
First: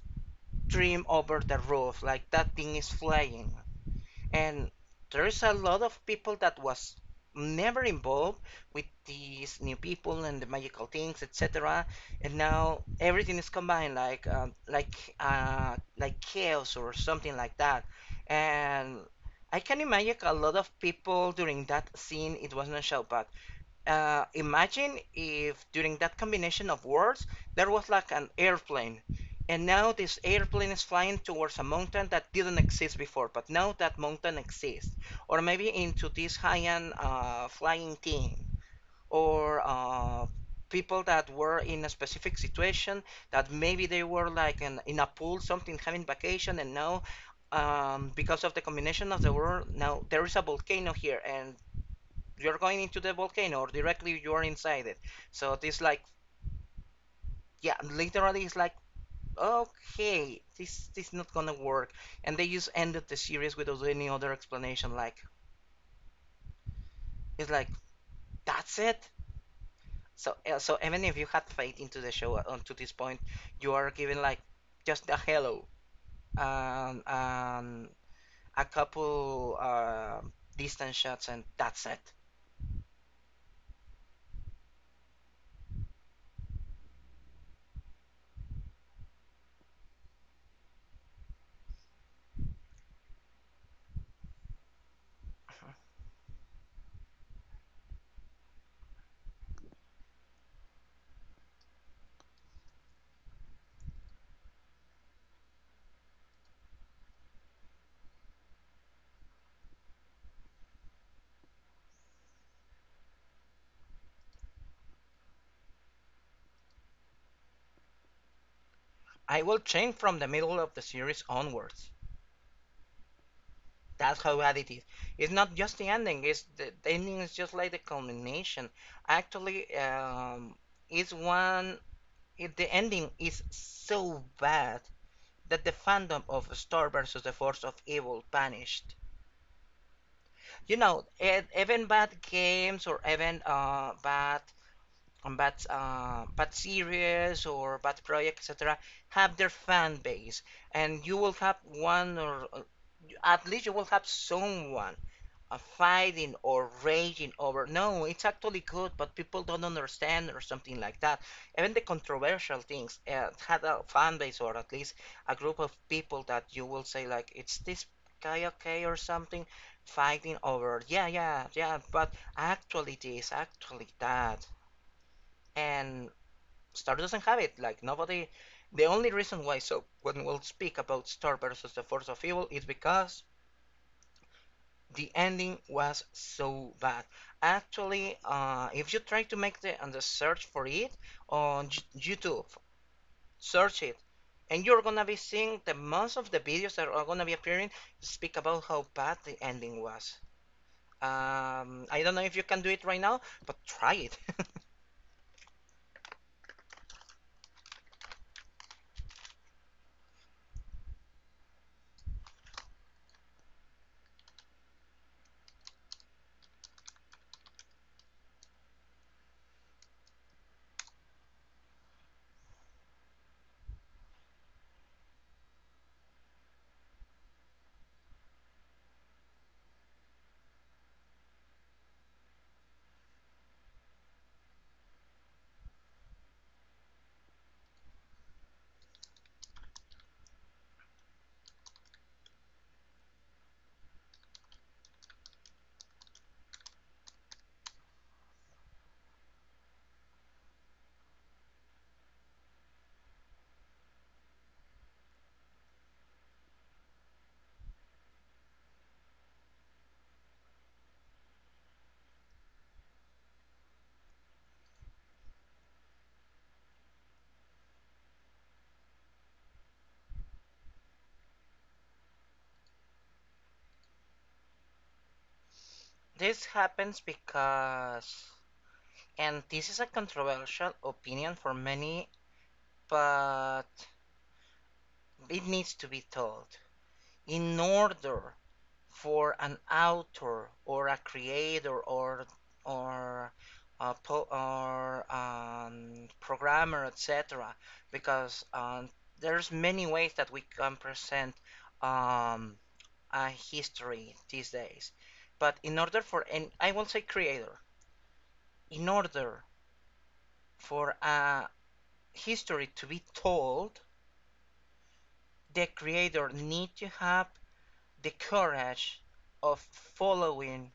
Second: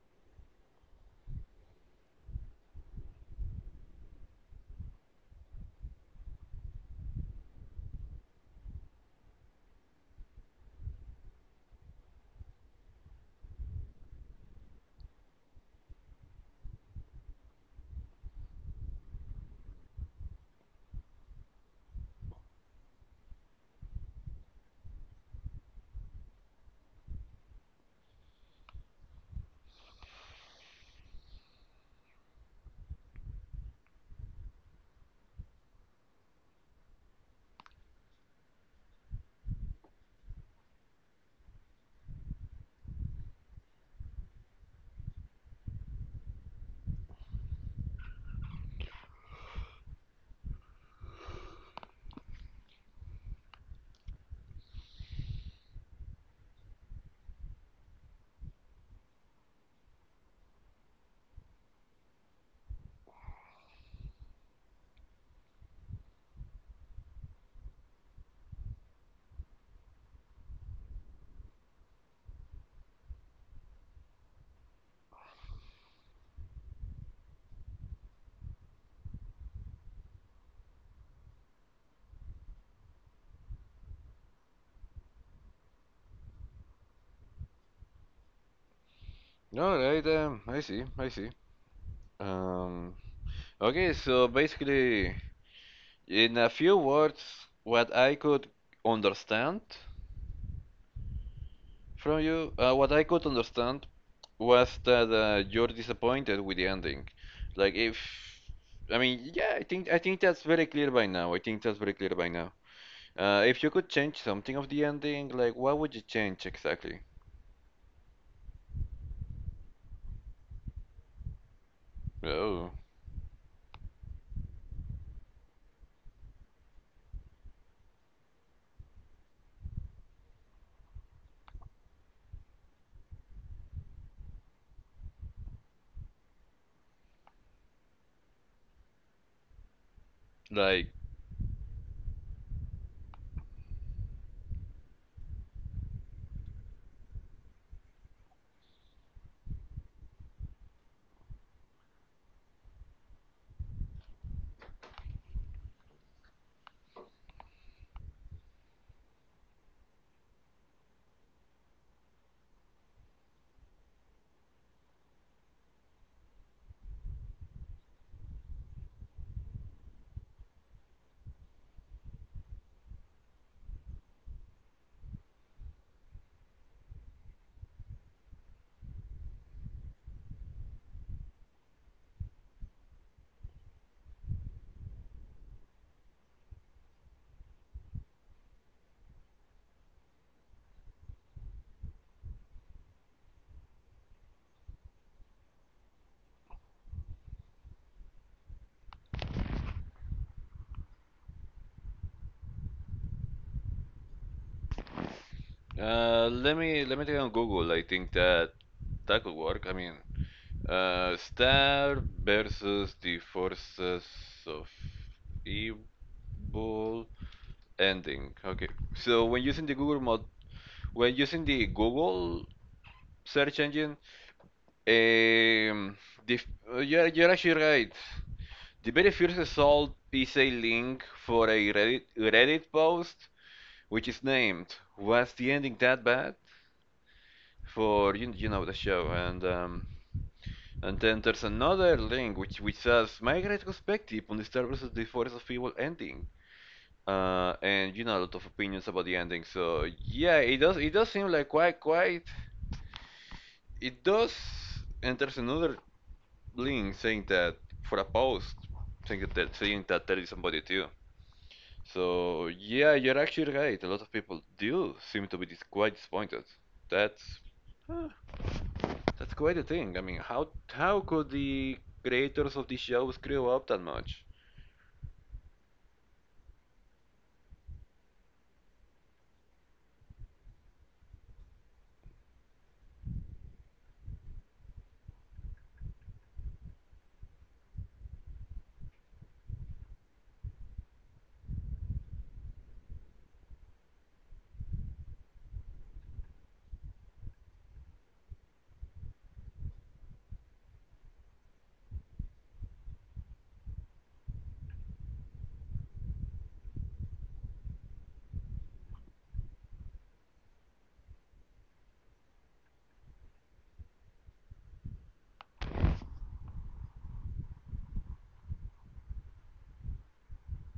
[SPEAKER 2] dream over the roof like that thing is flying and there's a lot of people that was never involved with these new people and the magical things etc, and now everything is combined like like chaos or something like that, and I can imagine a lot of people during that scene it was not show, but imagine if during that combination of words there was like an airplane, and now this airplane is flying towards a mountain that didn't exist before, but now that mountain exists, or maybe into this high-end flying team, or people that were in a specific situation that maybe they were like in a pool, something having vacation, and now because of the combination of the word, now there is a volcano here, and you're going into the volcano or directly you're inside it. So this like yeah, literally it's like okay, this is not gonna work. And they just ended the series without any other explanation. Like it's like that's it. So even if you had faith into the show to this point, you are given like just a hello and a couple distance shots and that's it.
[SPEAKER 1] All right, I see, I see. Um, okay, so basically, in a few words, what I could understand from you, what I could understand was that you're disappointed with the ending. Like if, I mean, yeah, I think that's very clear by now. I think that's very clear by now. If you could change something of the ending, like what would you change exactly?
[SPEAKER 2] I will change from the middle of the series onwards.
[SPEAKER 1] Oh,
[SPEAKER 2] That's how bad it is. It's not just the ending. It's the ending is just like the culmination. Actually, it's one. It, the ending is so bad that the fandom of Star versus the Force of Evil vanished. You
[SPEAKER 1] like
[SPEAKER 2] know, even bad games or even bad series or bad project etc. have their fan base, and you will have one or at least you will have someone fighting or raging over. No, it's actually good, but people don't understand or something like that. Even the controversial things had a fan base or at least a group of people that you will say like, it's this guy okay or something fighting over. Yeah, yeah, yeah, but actually this, actually that, and Star doesn't have it. Like nobody. The only reason why so when we'll speak about Star versus the Force of Evil is because the ending was so bad. Actually, if you try to make and the search for it on YouTube, search it, and you're gonna be seeing the most of the videos that are gonna be appearing speak about how bad the ending was. I don't know if you can do it right now, but try it.
[SPEAKER 1] let me take on Google. I think that that could work. I mean. Star versus the forces of evil ending. Okay. So when using the Google mod, when using the Google search engine, um, the, you're actually right. The very first result is a link for a Reddit, Reddit post, which is named "Was the ending that bad?" for you, you know the show, and and then there's another link which says my retrospective on the Star vs. the Force of Evil ending. And you know a lot of opinions about the ending. So yeah, it does seem like quite quite it does. And there's another link saying that for a post saying that they're- saying that there is somebody too. So yeah, you're actually right. A lot of people do seem to be quite disappointed. That's huh, that's quite a thing. I mean, how could the creators of the show screw up that much?
[SPEAKER 2] This happens because, and this is a controversial opinion for many, but it needs to be told. In order for an author or a creator or a po- or programmer, etc. Because there's many ways that we can present um, a history these days. But in order for and I won't say creator, in order for a history to be told, the creator need to have the courage of following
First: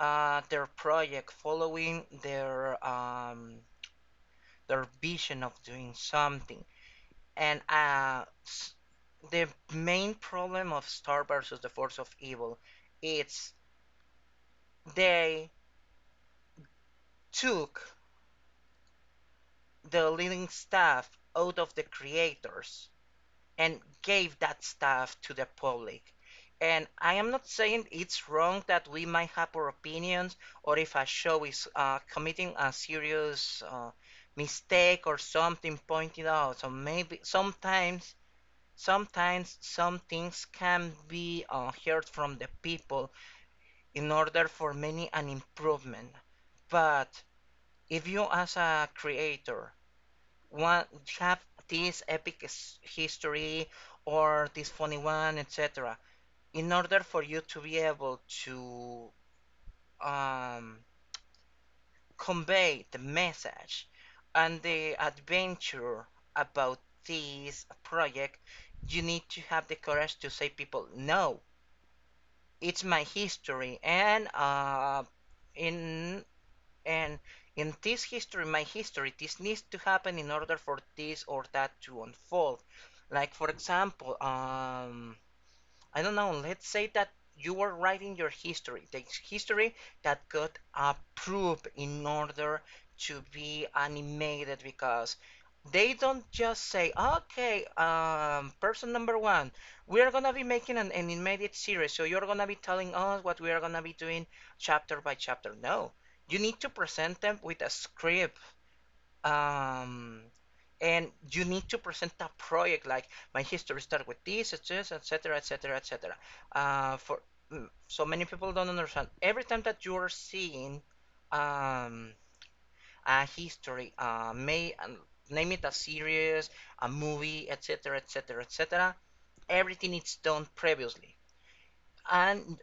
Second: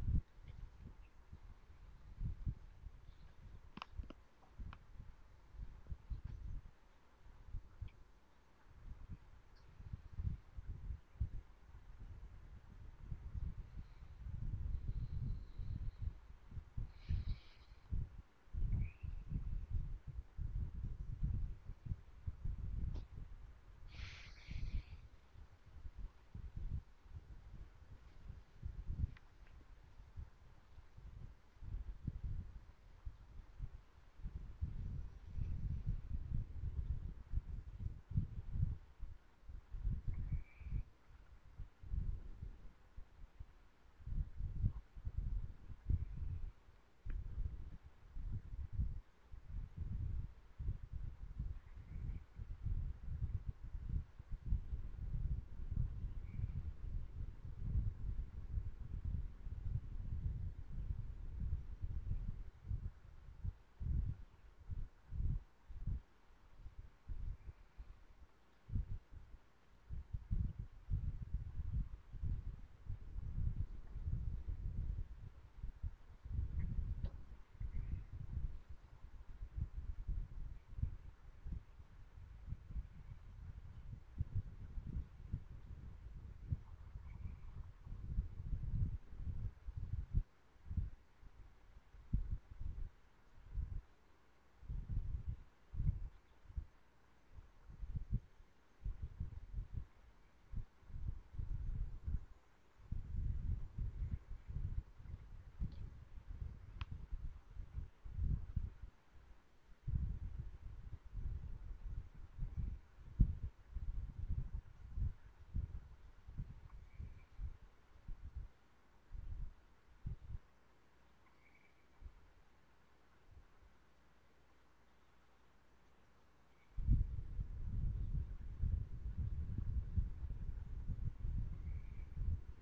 [SPEAKER 2] their project, following their vision of doing something. And the main problem of Star versus the Force of Evil, it's they took the leading staff out of the creators and gave that stuff to the public. And I am not saying it's wrong that we might have our opinions or if a show is committing a serious mistake or something pointed out. So maybe sometimes, sometimes some things can be heard from the people in order for many an improvement. But if you as a creator one have this epic history or this funny one, etc. In order for you to be able to um, convey the message and the adventure about this project, you need to have the courage to say people, no, it's my history, and uh, in And in this history, my history, this needs to happen in order for this or that to unfold. Like for example, I don't know, let's say that you are writing your history, the history that got approved in order to be animated because they don't just say, okay, person number one, we're gonna be making an animated series, so you're gonna be telling us what we are gonna be doing chapter by chapter. No, you need to present them with a script um, and you need to present a project like my history started with this, it's this, etc., etc., etc. Uh, For so many people don't understand. Every time that you are seeing um, a history, may name it a series, a movie, etc., etc., etc., everything is done previously, and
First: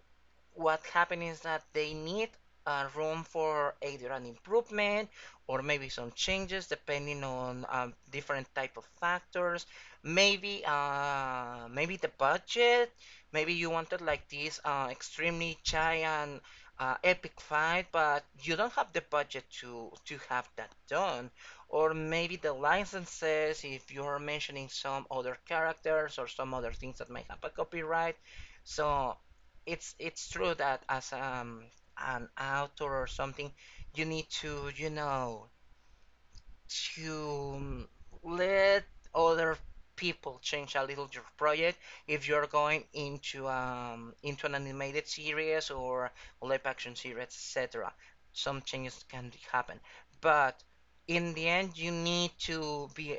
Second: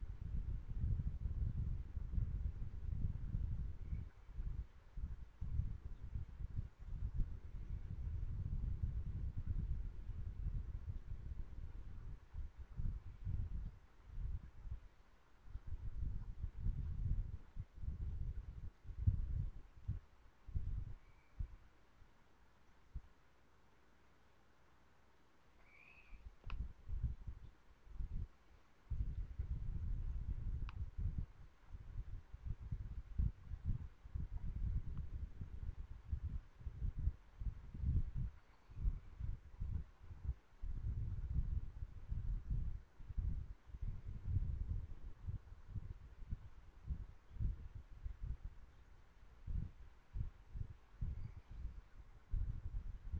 [SPEAKER 2] what happened is that they need room for either an improvement or maybe some changes depending on different type of factors, maybe the budget, maybe you wanted like this extremely giant epic fight but you don't have the budget to have that done, or maybe the licenses if you're mentioning some other characters or some other things that might have a copyright, so it's true that as an author or something, you need to you know to let other people change a little your project, if you're going into an animated series or live action series etc, some changes can happen, but in the end you need to be,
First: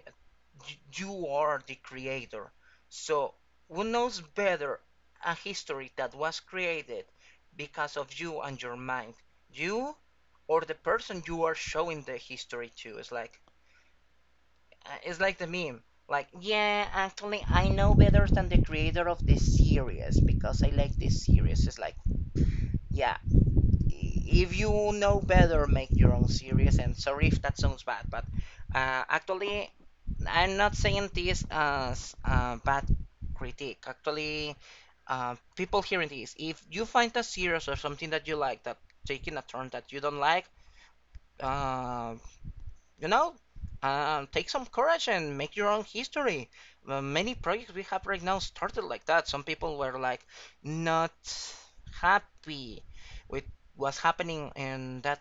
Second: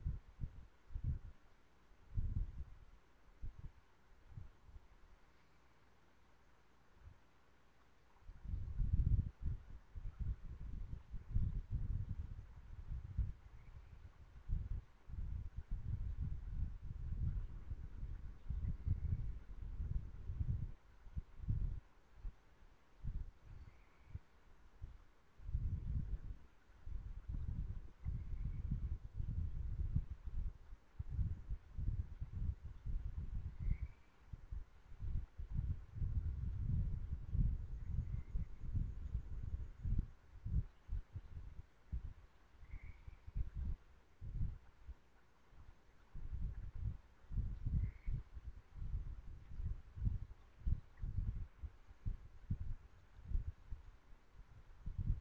[SPEAKER 2] you are the creator. So who knows better a history that was created because of you and your mind? You or the person you are showing the history to? It's like the meme. Like, yeah, actually, I know better than the creator of this series because I like this series. It's like, yeah, if you know better, make your own series. And sorry if that sounds bad, but actually, I'm not saying this as a bad critique. Actually, people hearing this, if you find a series or something that you like that taking a turn that you don't like, uh, you know, take some courage and make your own history. Many projects we have right now started like that. Some people were like not happy with what's happening in that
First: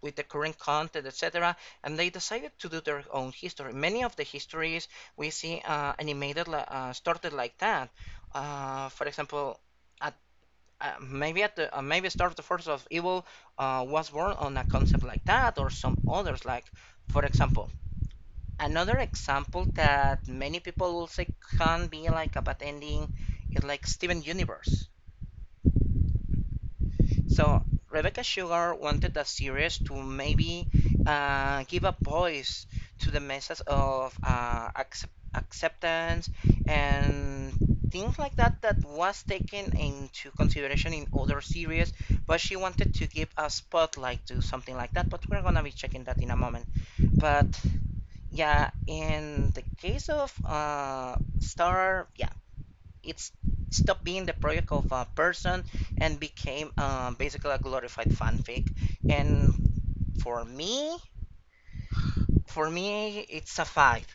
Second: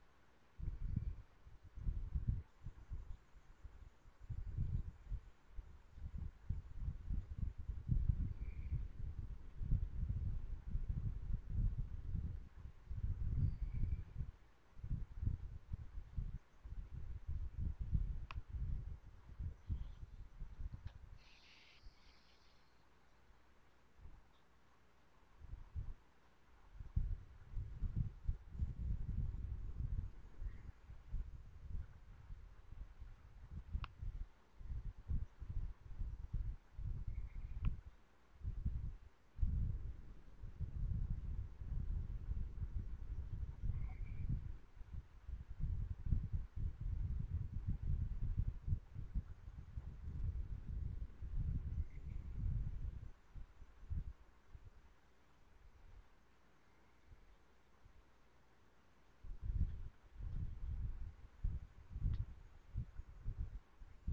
[SPEAKER 2] with the current content, etc. And they decided to do their own history. Many of the histories we see animated started like that. For example, at maybe at the maybe Star of the Force of Evil was born on a concept like that, or some others like, for example, another example that many people will say can be like a bad ending is like Steven Universe. So Rebecca Sugar wanted the series to maybe give a voice to the message of acceptance and things like that that was taken into consideration in other series, but she wanted to give a spotlight to something like that. But we're gonna be checking that in a moment. But yeah, in the case of Star, yeah, it stopped being the project of a person and became basically a glorified fanfic. And for me, for me, it's a fight.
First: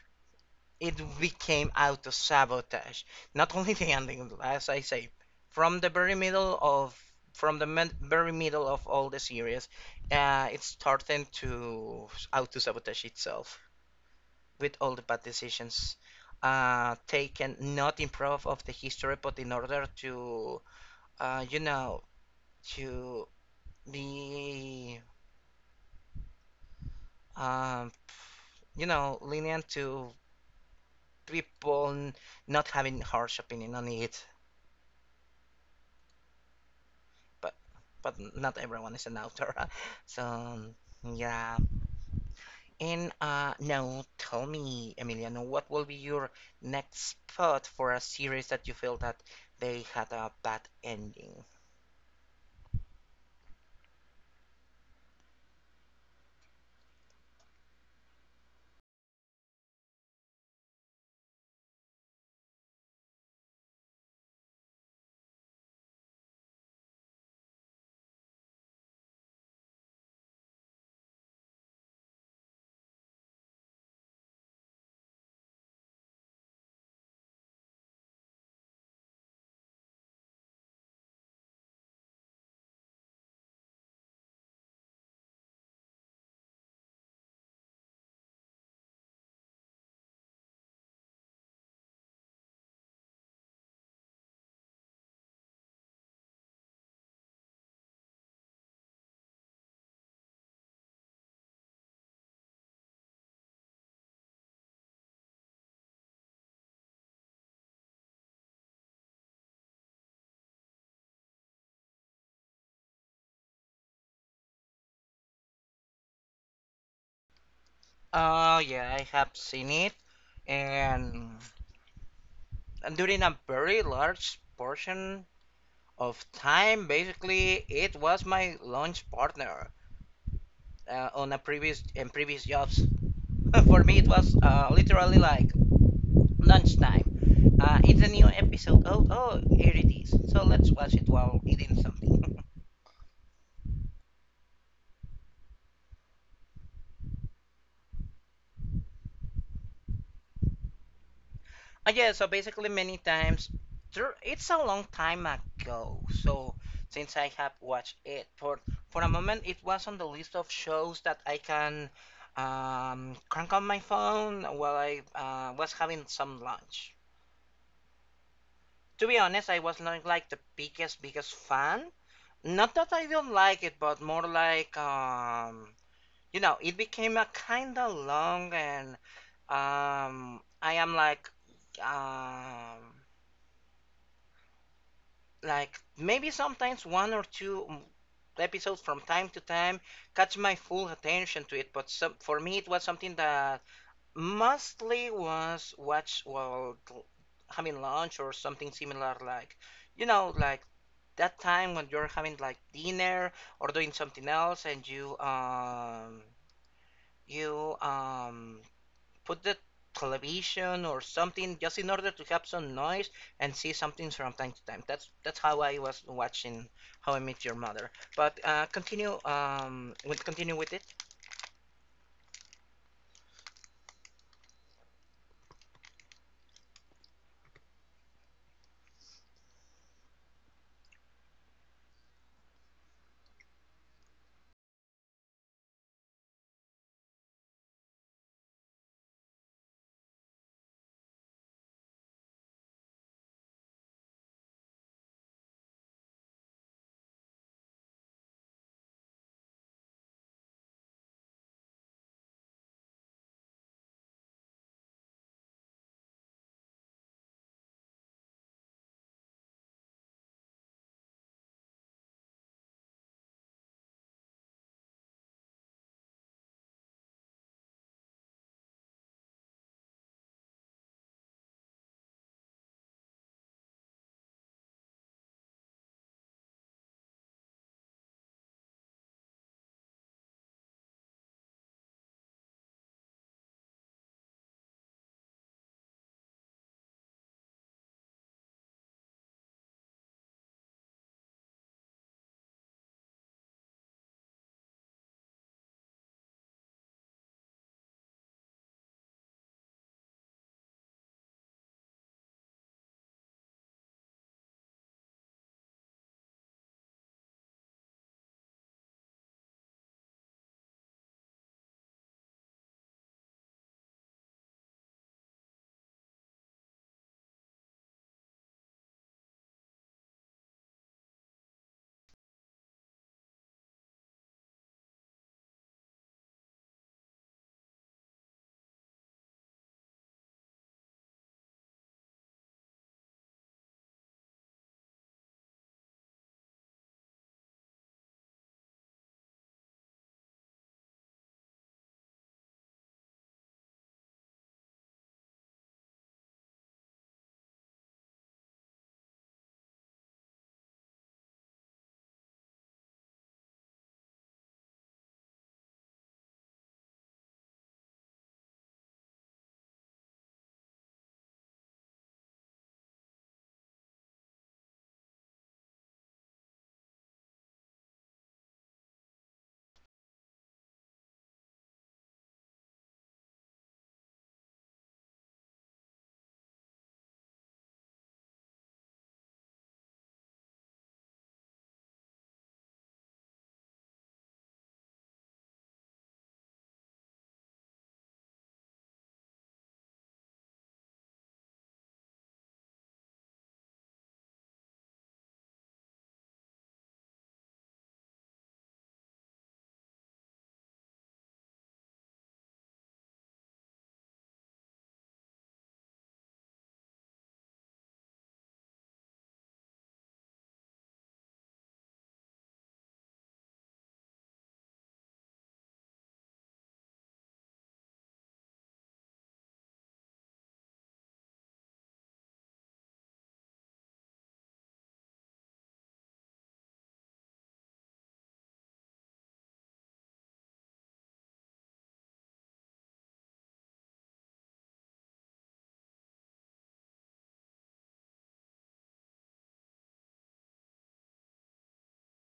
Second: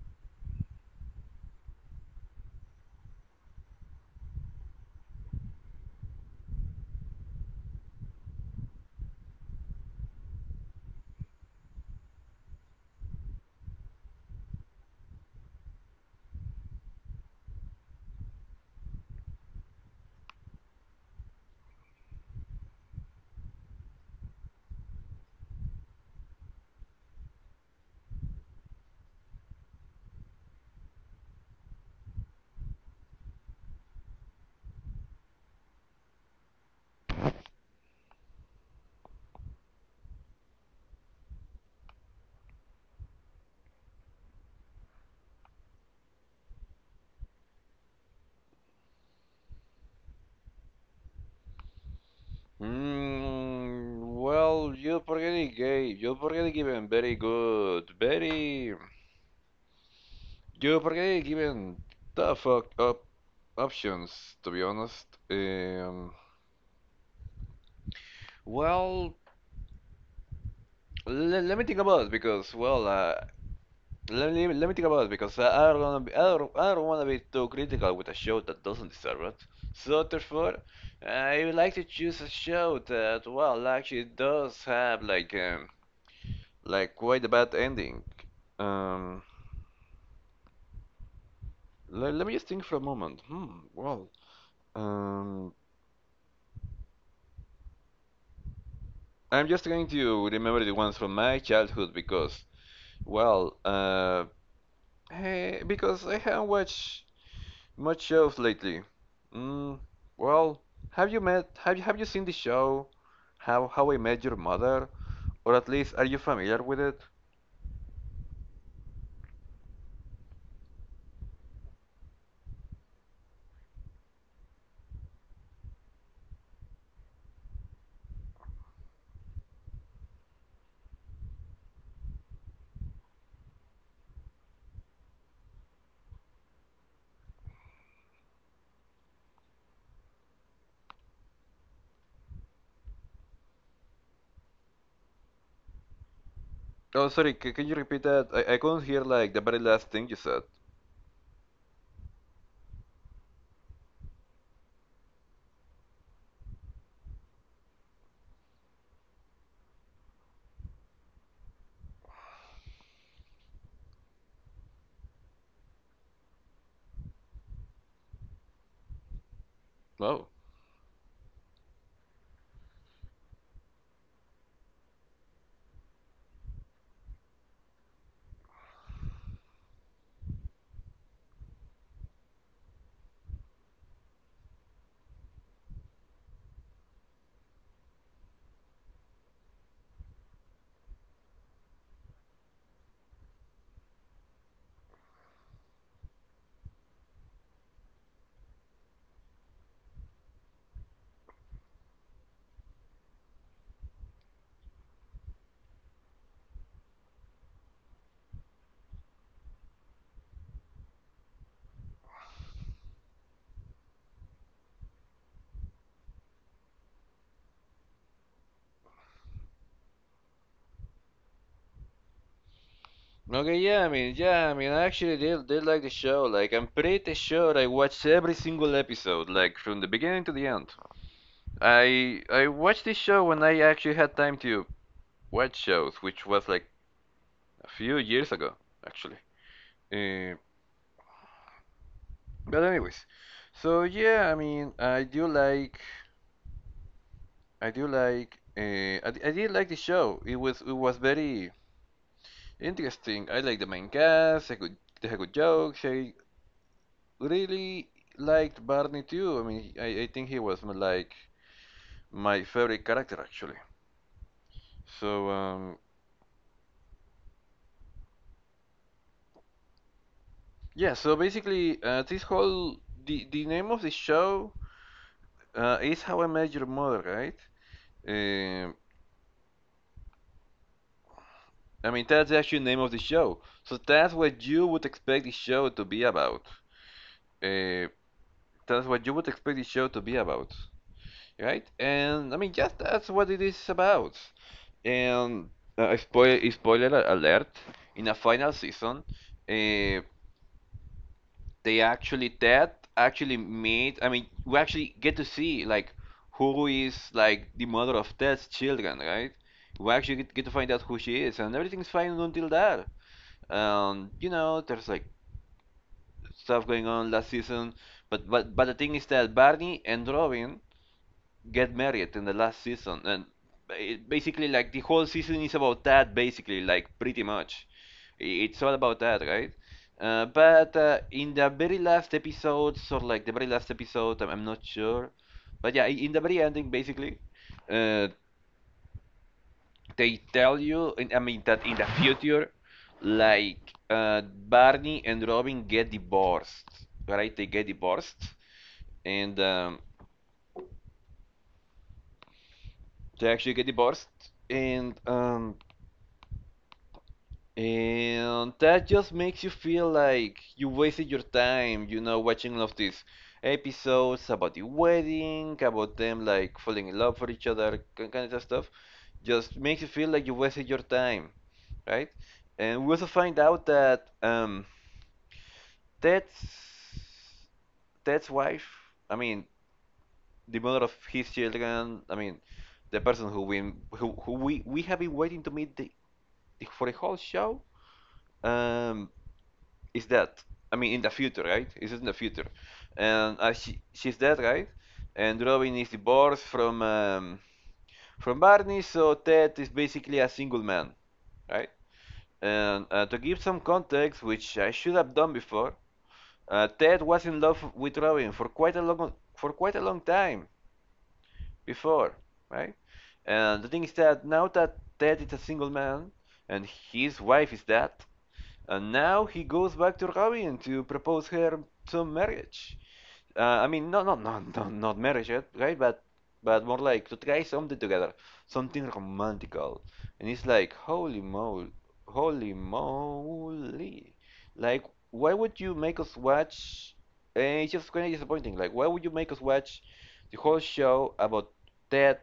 [SPEAKER 2] It became auto sabotage. Not only the ending, as I say, from the very middle of very middle of all the series, it's starting to auto sabotage itself with all the bad decisions taken, not in proof of the history, but in order to uh, you know, to be, um, lenient to people not having harsh opinion on it. But but not everyone is an author, so yeah. And now tell me, Emiliano, what will be your next spot for a series that you feel that they had a bad ending?
[SPEAKER 1] Mm, well, you already gave, you already given very, you already given tough op- op- options, to be honest. Well, let me think about it because, well, let me, let me think about it because I don't wanna be, I don't wanna be too critical with a show that doesn't deserve it. So therefore, I would like to choose a show that well actually does have like quite a bad ending. Um, let me just think for a moment. Hmm. Well, um, I'm just going to remember the ones from my childhood because well, hey, because I haven't watched much shows lately. Mm, well, have you seen the show How I Met Your Mother? Or at least are you familiar with it?
[SPEAKER 2] Yeah, I have seen it, and during a very large portion of time basically it was my launch partner on a previous in previous jobs. For me it was literally like lunchtime. It's a new episode. Oh, here it is, so let's watch it while eating something.
[SPEAKER 1] Oh, sorry, c can you repeat that? I couldn't hear like the very last thing you said.
[SPEAKER 2] Yeah, so basically many times, it's a long time ago, so since I have watched it for a moment, it was on the list of shows that I can crank on my phone while I was having some lunch. To be honest, I was not like
[SPEAKER 1] Oh.
[SPEAKER 2] the biggest fan. Not that I don't like it, but more like, you know, it became a kind of long, and I am um, like maybe sometimes one or two episodes from time to time catch my full attention to it, but some, for me it was something that mostly was watched while having lunch or something similar, like, you know, like that time when you're having like dinner or doing something else and you put the television or something just in order to have some noise and see something from time to time. That's how I was watching How I Met Your Mother. But continue with it.
[SPEAKER 1] Okay, yeah, I mean, I actually did like the show. Like, I'm pretty sure I watched every single episode, like from the beginning to the end. I watched this show when I actually had time to watch shows, which was like a few years ago, actually. Uh, But anyways, so yeah, I mean, I do like, I do like, I, d- I did like the show. It was very interesting. I like the main cast. I could They had good jokes. I really liked Barney too. I mean, I think he was my, like my favorite character actually. So yeah. So basically, this whole the name of the show is How I Met Your Mother, right? Um I mean, that's the actual name of the show. So that's what you would expect the show to be about. Uh, that's what you would expect the show to be about, right? And I mean, just that's what it is about. And spoiler alert: in a final season, uh, they actually that actually made. I mean, we actually get to see like who is like the mother of Ted's children, right? We actually get to find out who she is, and everything's fine until that. You know, there's like stuff going on last season, but but the thing is that Barney and Robin get married in the last season, and it basically like the whole season is about that. Basically, like pretty much, it's all about that, right? But in the very last episode, or like the very last episode, I'm not sure, but yeah, in the very ending, basically, uh, they tell you I mean that in the future like uh, barney and robin get divorced right they get divorced and they actually get divorced and and that just makes you feel like you wasted your time you know watching all of these episodes about the wedding about them like falling in love for each other kind of stuff just makes you feel like you wasted your time right and we also find out that Ted's Ted's wife, I mean, the mother of his children, I mean, the person who we have been waiting to meet for the whole show, um, is that? I mean, in the future, right? Is in the future, and she's dead, right? And Robin is divorced from Barney, so Ted is basically a single man, right? And to give some context, which I should have done before, Ted was in love with Robin for quite a long time before, right? And the thing is that now that Ted is a single man and his wife is dead, and now he goes back to Robin to propose her some marriage. I mean, no, no, no, no, not marriage, yet, right? But more like to try something together, something romantical. And it's like, holy moly, holy moly. Like, why would you make us watch? It's just kind of disappointing. Like, why would you make us watch the whole show about Ted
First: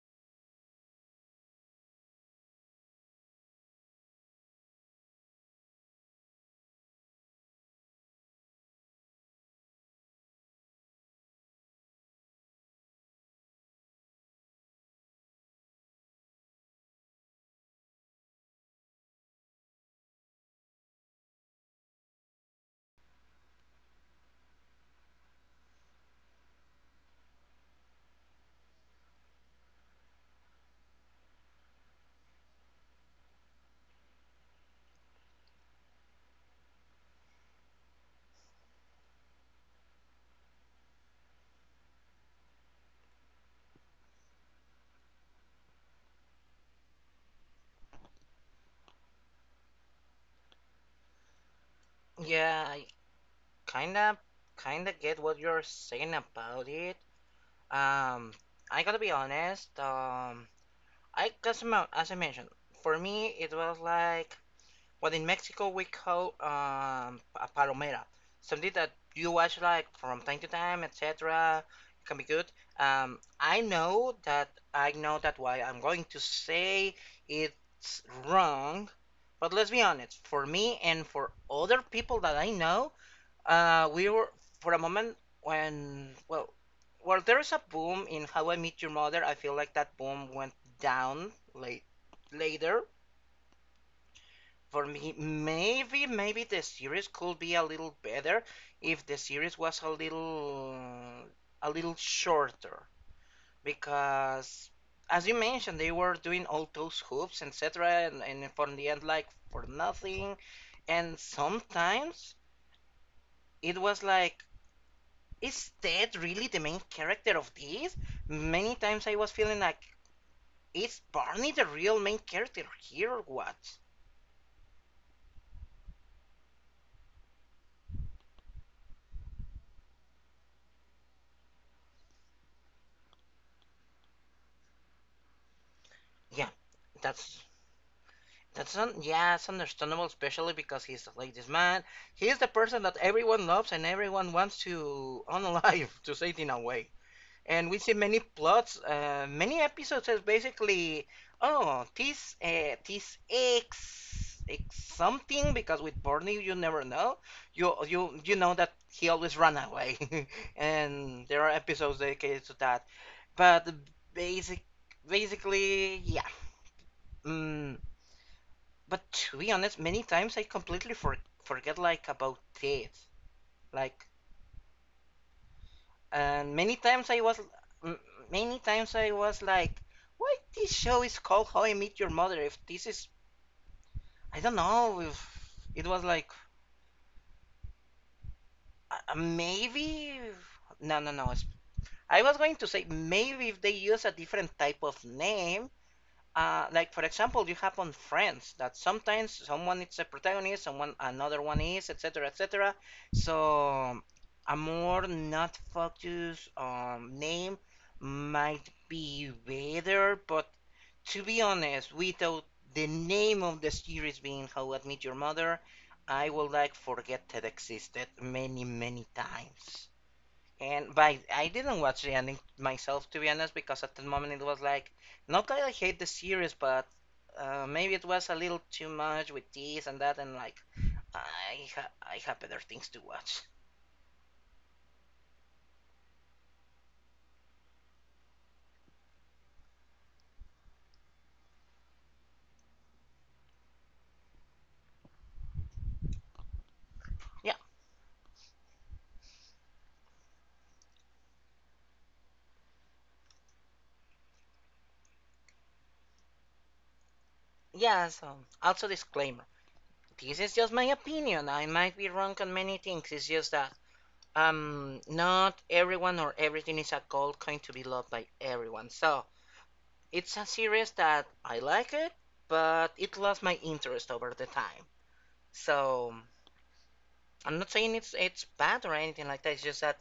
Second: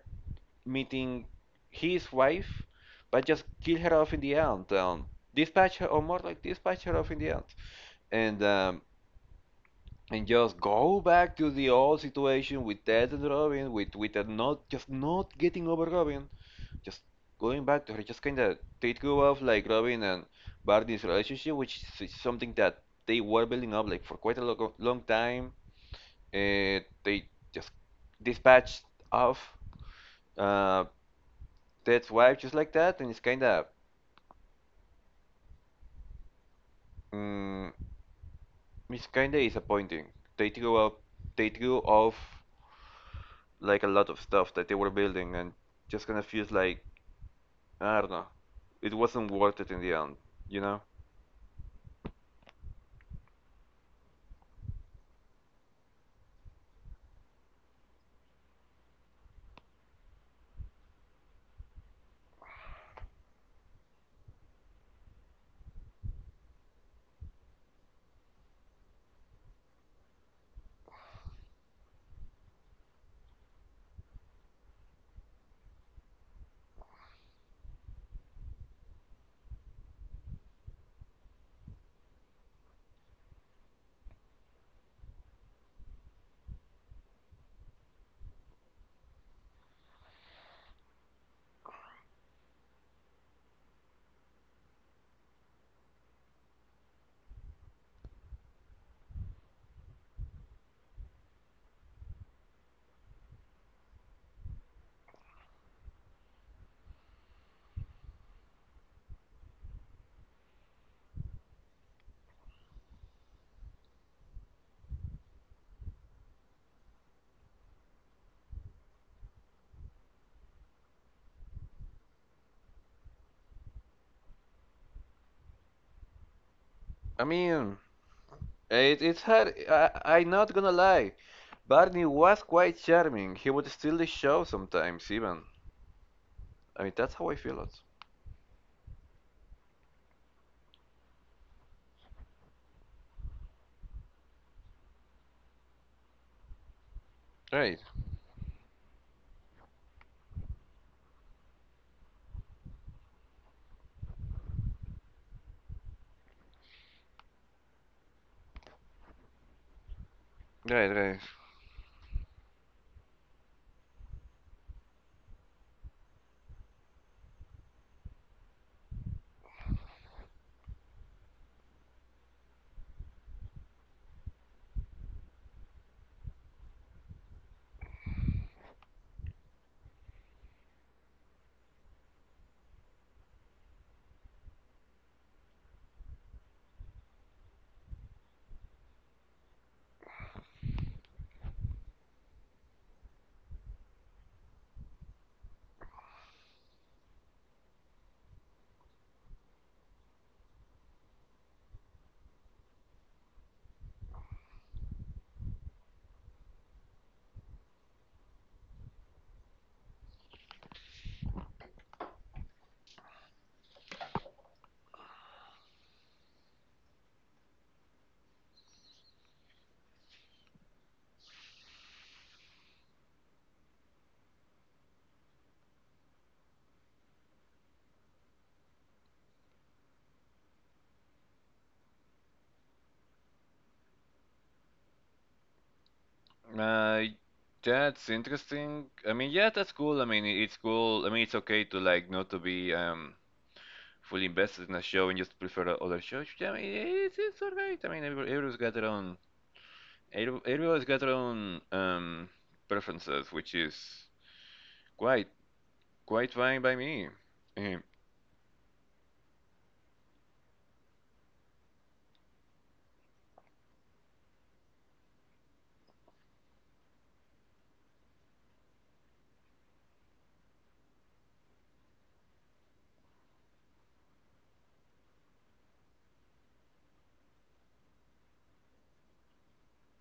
[SPEAKER 1] meeting his wife, but just kill her off in the end. Dispatch her, or more like dispatch her off in the end, and and just go back to the old situation with Ted and Robin, with her not just not getting over Robin, just going back to her, just kind of take you off like Robin and Barney's relationship, which is something that they were building up like for quite a lo- long time. They just dispatched off uh, Ted's wife just like that, and it's kind of Mm, it's kinda disappointing. They threw up, they threw off like a lot of stuff that they were building, and just kind of feels like I don't know, it wasn't worth it in the end, you know?
[SPEAKER 2] Yeah, I kinda kinda get what you're saying about it. Um, I gotta be honest. I cause as I mentioned, for me it was like what in Mexico we call a palomera, something that you watch like from time to time, etc. Can be good. I know that why I'm going to say it's wrong, but let's be honest. For me and for other people that I know, we were for a moment when well there is a boom in How I Met Your Mother. I feel like that boom went down late later for me. Maybe, maybe the series could be a little better if the series was a a little shorter. Because, as you mentioned, they were doing all those hoops, etc., and for the end, like for nothing. And sometimes it was like, is Ted really the main character of this? Many times I was feeling like, is Barney the real main character here or what?
[SPEAKER 1] I mean, it's hard. I'm not gonna lie. Barney was quite charming. He would steal the show sometimes, even.
[SPEAKER 2] Yeah,
[SPEAKER 1] I mean, that's how I
[SPEAKER 2] that's
[SPEAKER 1] feel it.
[SPEAKER 2] that's yeah, it's understandable, especially because he's like this man. He's the person that everyone loves and everyone wants to unalive, to say it in a way. And we
[SPEAKER 1] Right,
[SPEAKER 2] see many plots, many episodes as basically, oh, this, this X something, because with Barney you never know. You know that he always run away,
[SPEAKER 1] right, right.
[SPEAKER 2] and there are episodes dedicated to that. But basic, basically, yeah. Mm, but to be honest, many times I completely forget like about this. Like, and many times I was like, why this show is called How I Met Your Mother? If this is, I don't know if it was like maybe. No, no, no. I was going to say maybe if they use a different type of name, like for example you have on Friends that sometimes someone is a protagonist, someone another one is, etc., etc. So a more not focused name might be better, but to be honest, without the name of the series being How I Met Your Mother, I would like forget that existed many many times. And but I didn't watch the ending myself to be honest because at the moment it was like not that I hate the series, but maybe it was a little too much with this and that, and like I have better things to watch.
[SPEAKER 1] Uh, that's interesting. I mean, yeah, that's cool. I mean, it's cool. I mean, it's okay to like not to be fully invested in a show and just prefer other shows. I mean, it's
[SPEAKER 2] Yeah,
[SPEAKER 1] alright. I mean, everyone's got their own, everyone's got their own preferences, which is quite quite fine by me. Eh,
[SPEAKER 2] yeah. So also disclaimer: this is just my opinion. I might be wrong on many things. It's just that not everyone or everything is a gold coin to be loved by everyone. So it's a series that I like it, but it lost my interest over the time. So I'm not saying it's bad or anything like that. It's just that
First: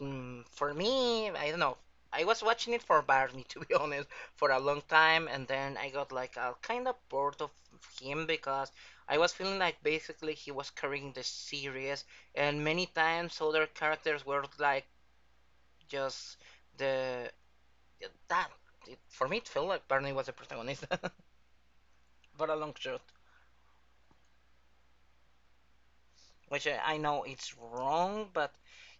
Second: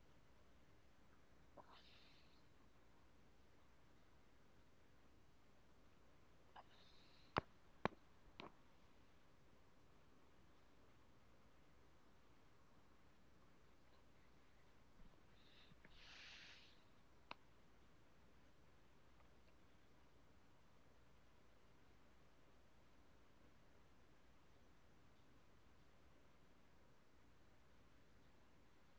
[SPEAKER 2] mm, for me, I don't know. I was watching it for Barney to be honest for a long time, and then I got like kind of bored of him because I was feeling like basically he was carrying the series, and many times other characters were like just the that. It, for me, it felt like Barney was the protagonist, for a long shot, which I know it's wrong, but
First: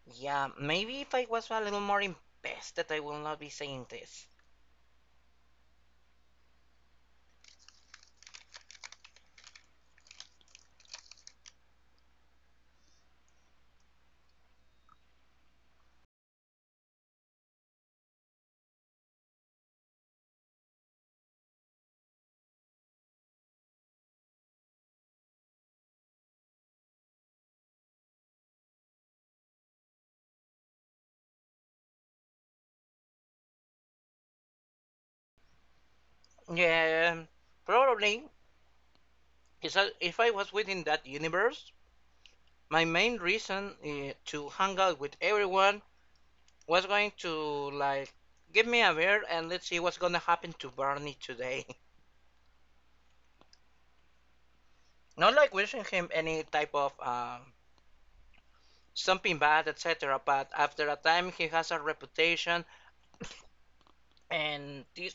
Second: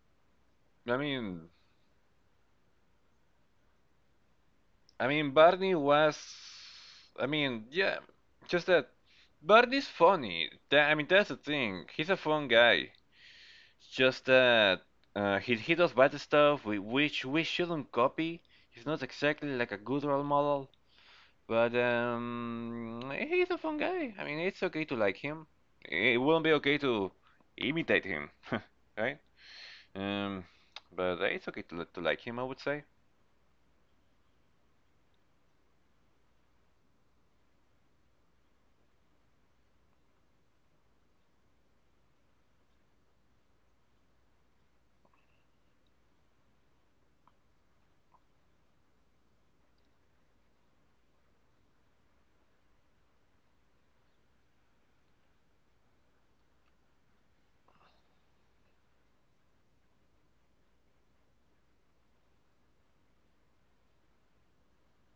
[SPEAKER 2] yeah,
[SPEAKER 1] I
[SPEAKER 2] maybe if I was
[SPEAKER 1] mean,
[SPEAKER 2] a little more invested, I will not be saying this.
[SPEAKER 1] I mean, Barney was, I mean, yeah, just that Barney's funny. I mean, that's the thing. He's a fun guy. Just that he does bad stuff, which we shouldn't copy. He's not exactly like a good role model. But he's a fun guy. I mean, it's okay to like him. It wouldn't be okay to imitate him, right? Um, but it's okay to like him, I would say.
[SPEAKER 2] Yeah, probably. If I was within that universe, my main reason to hang out with everyone was going to like give me a beer and let's see what's gonna happen to Barney today. Not like wishing him any type of something bad, etc. But after a time, he has a reputation, and this.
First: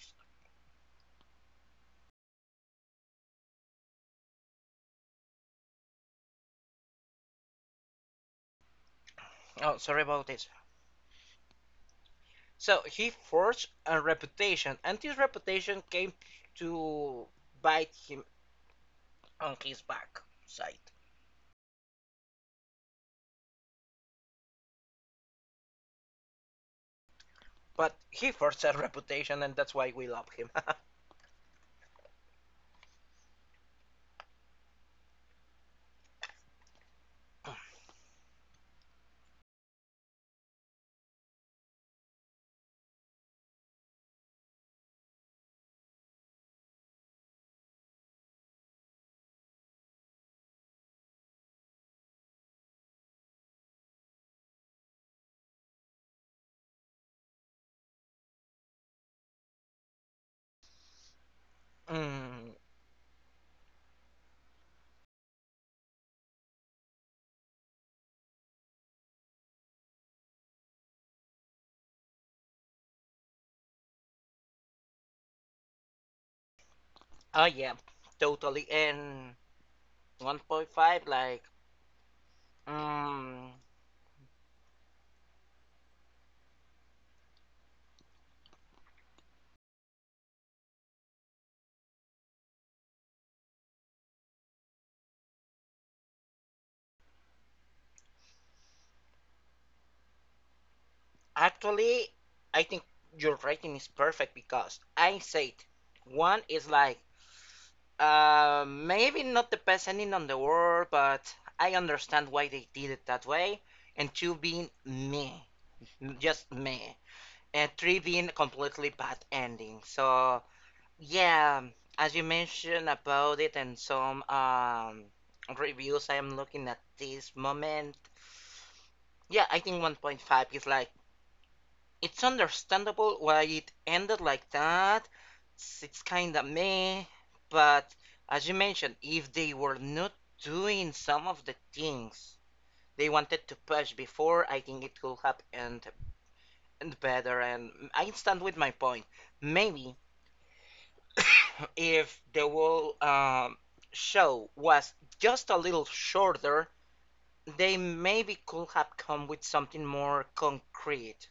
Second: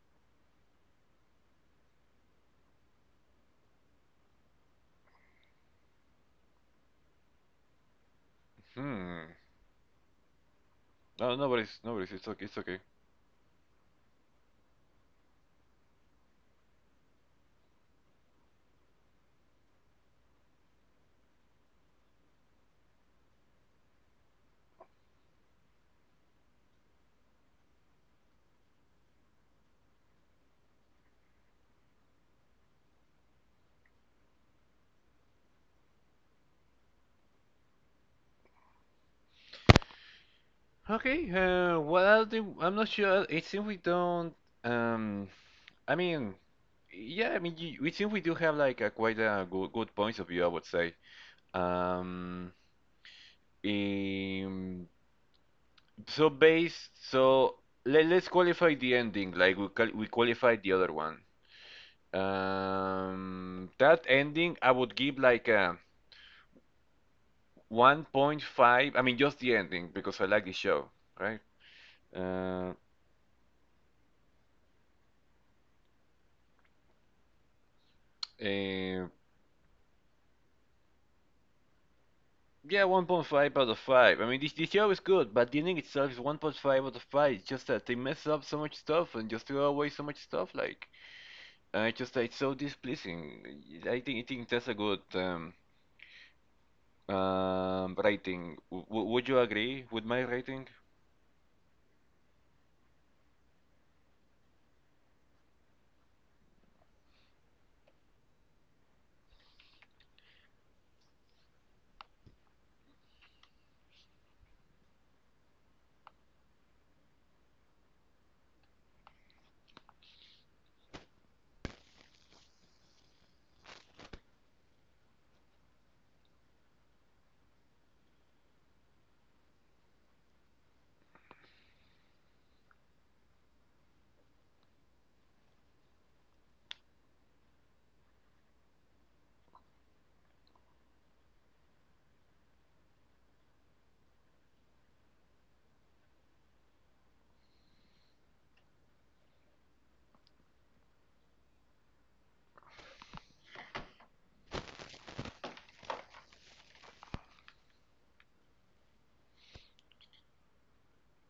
[SPEAKER 1] Hmm.
[SPEAKER 2] Oh, sorry about this.
[SPEAKER 1] No, nobody's. It's okay. It's okay.
[SPEAKER 2] So he forged a reputation, and this reputation came to bite him on his backside. But he forged a reputation, and that's why we love him.
[SPEAKER 1] Okay. What else? I'm not sure. It seems we don't. Um, I mean, yeah. It seems we do have like a quite a good, good points of view, I would say. Um, um, So based, so let's qualify the ending, like we qualified the other one.
[SPEAKER 2] Mm,
[SPEAKER 1] That ending I would give like a 1.5. I mean, just the ending because I like the show, right? Uh,
[SPEAKER 2] oh yeah, totally.
[SPEAKER 1] eh,
[SPEAKER 2] And 1.5, like,
[SPEAKER 1] yeah,
[SPEAKER 2] mm,
[SPEAKER 1] 1.5 out of 5. I mean, this the show is good, but the ending itself is 1.5 out of 5. It's just that they mess up so much stuff and just throw away so much stuff. Like, it's just it's so displeasing. I think that's a good rating. Would you agree with my rating?
[SPEAKER 2] actually, I think your rating is perfect because I said one is like maybe not the best ending on the world, but I understand why they did it that way. And two being me, just me, and three being completely bad ending. So yeah, as you mentioned about it and some reviews I am looking at this moment. Yeah, I think 1.5 is like it's understandable why it ended like that. It's kind of meh, but as you mentioned, if they were not doing some of the things they wanted to push before, I think it could have ended better. And I stand with my point. Maybe if the whole show was just a little shorter, they maybe could have come with something more concrete,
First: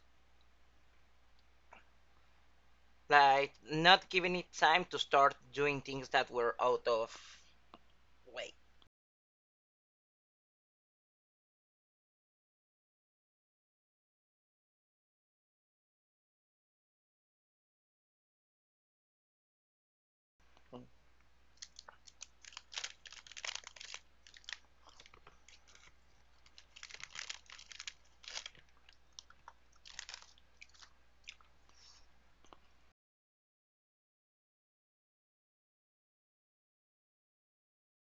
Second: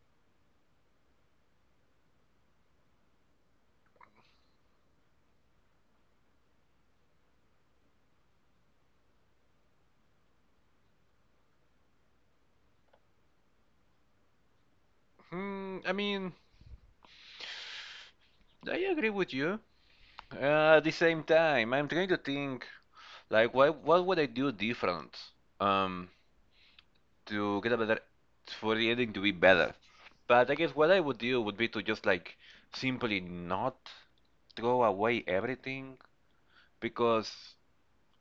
[SPEAKER 2] like not giving it time to start doing things that were out of way.
[SPEAKER 1] I mean, I agree with you. At the same time, I'm trying to think like what would I do different um to get a better for the ending to be better. But I guess what I would do would be to just like simply not throw away everything because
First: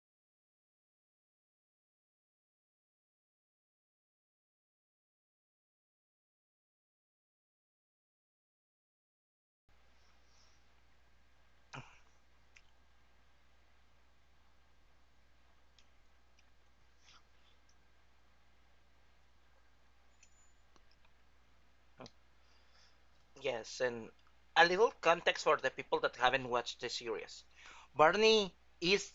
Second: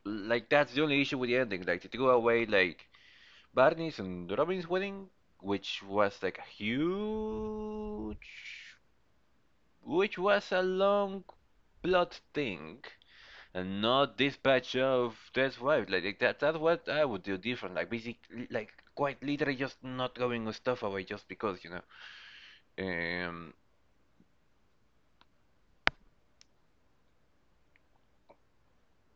[SPEAKER 1] like that's the only issue with the ending. Like to throw away like Barney's and Robin's wedding, which was like a huge, which was a long plot thing, and not dispatch of Death's wife. That's what I would do different. Like basically, like quite literally, just not going stuff away just because you know. Um.
[SPEAKER 2] Yes, and a little context for the people that haven't watched the series. Barney is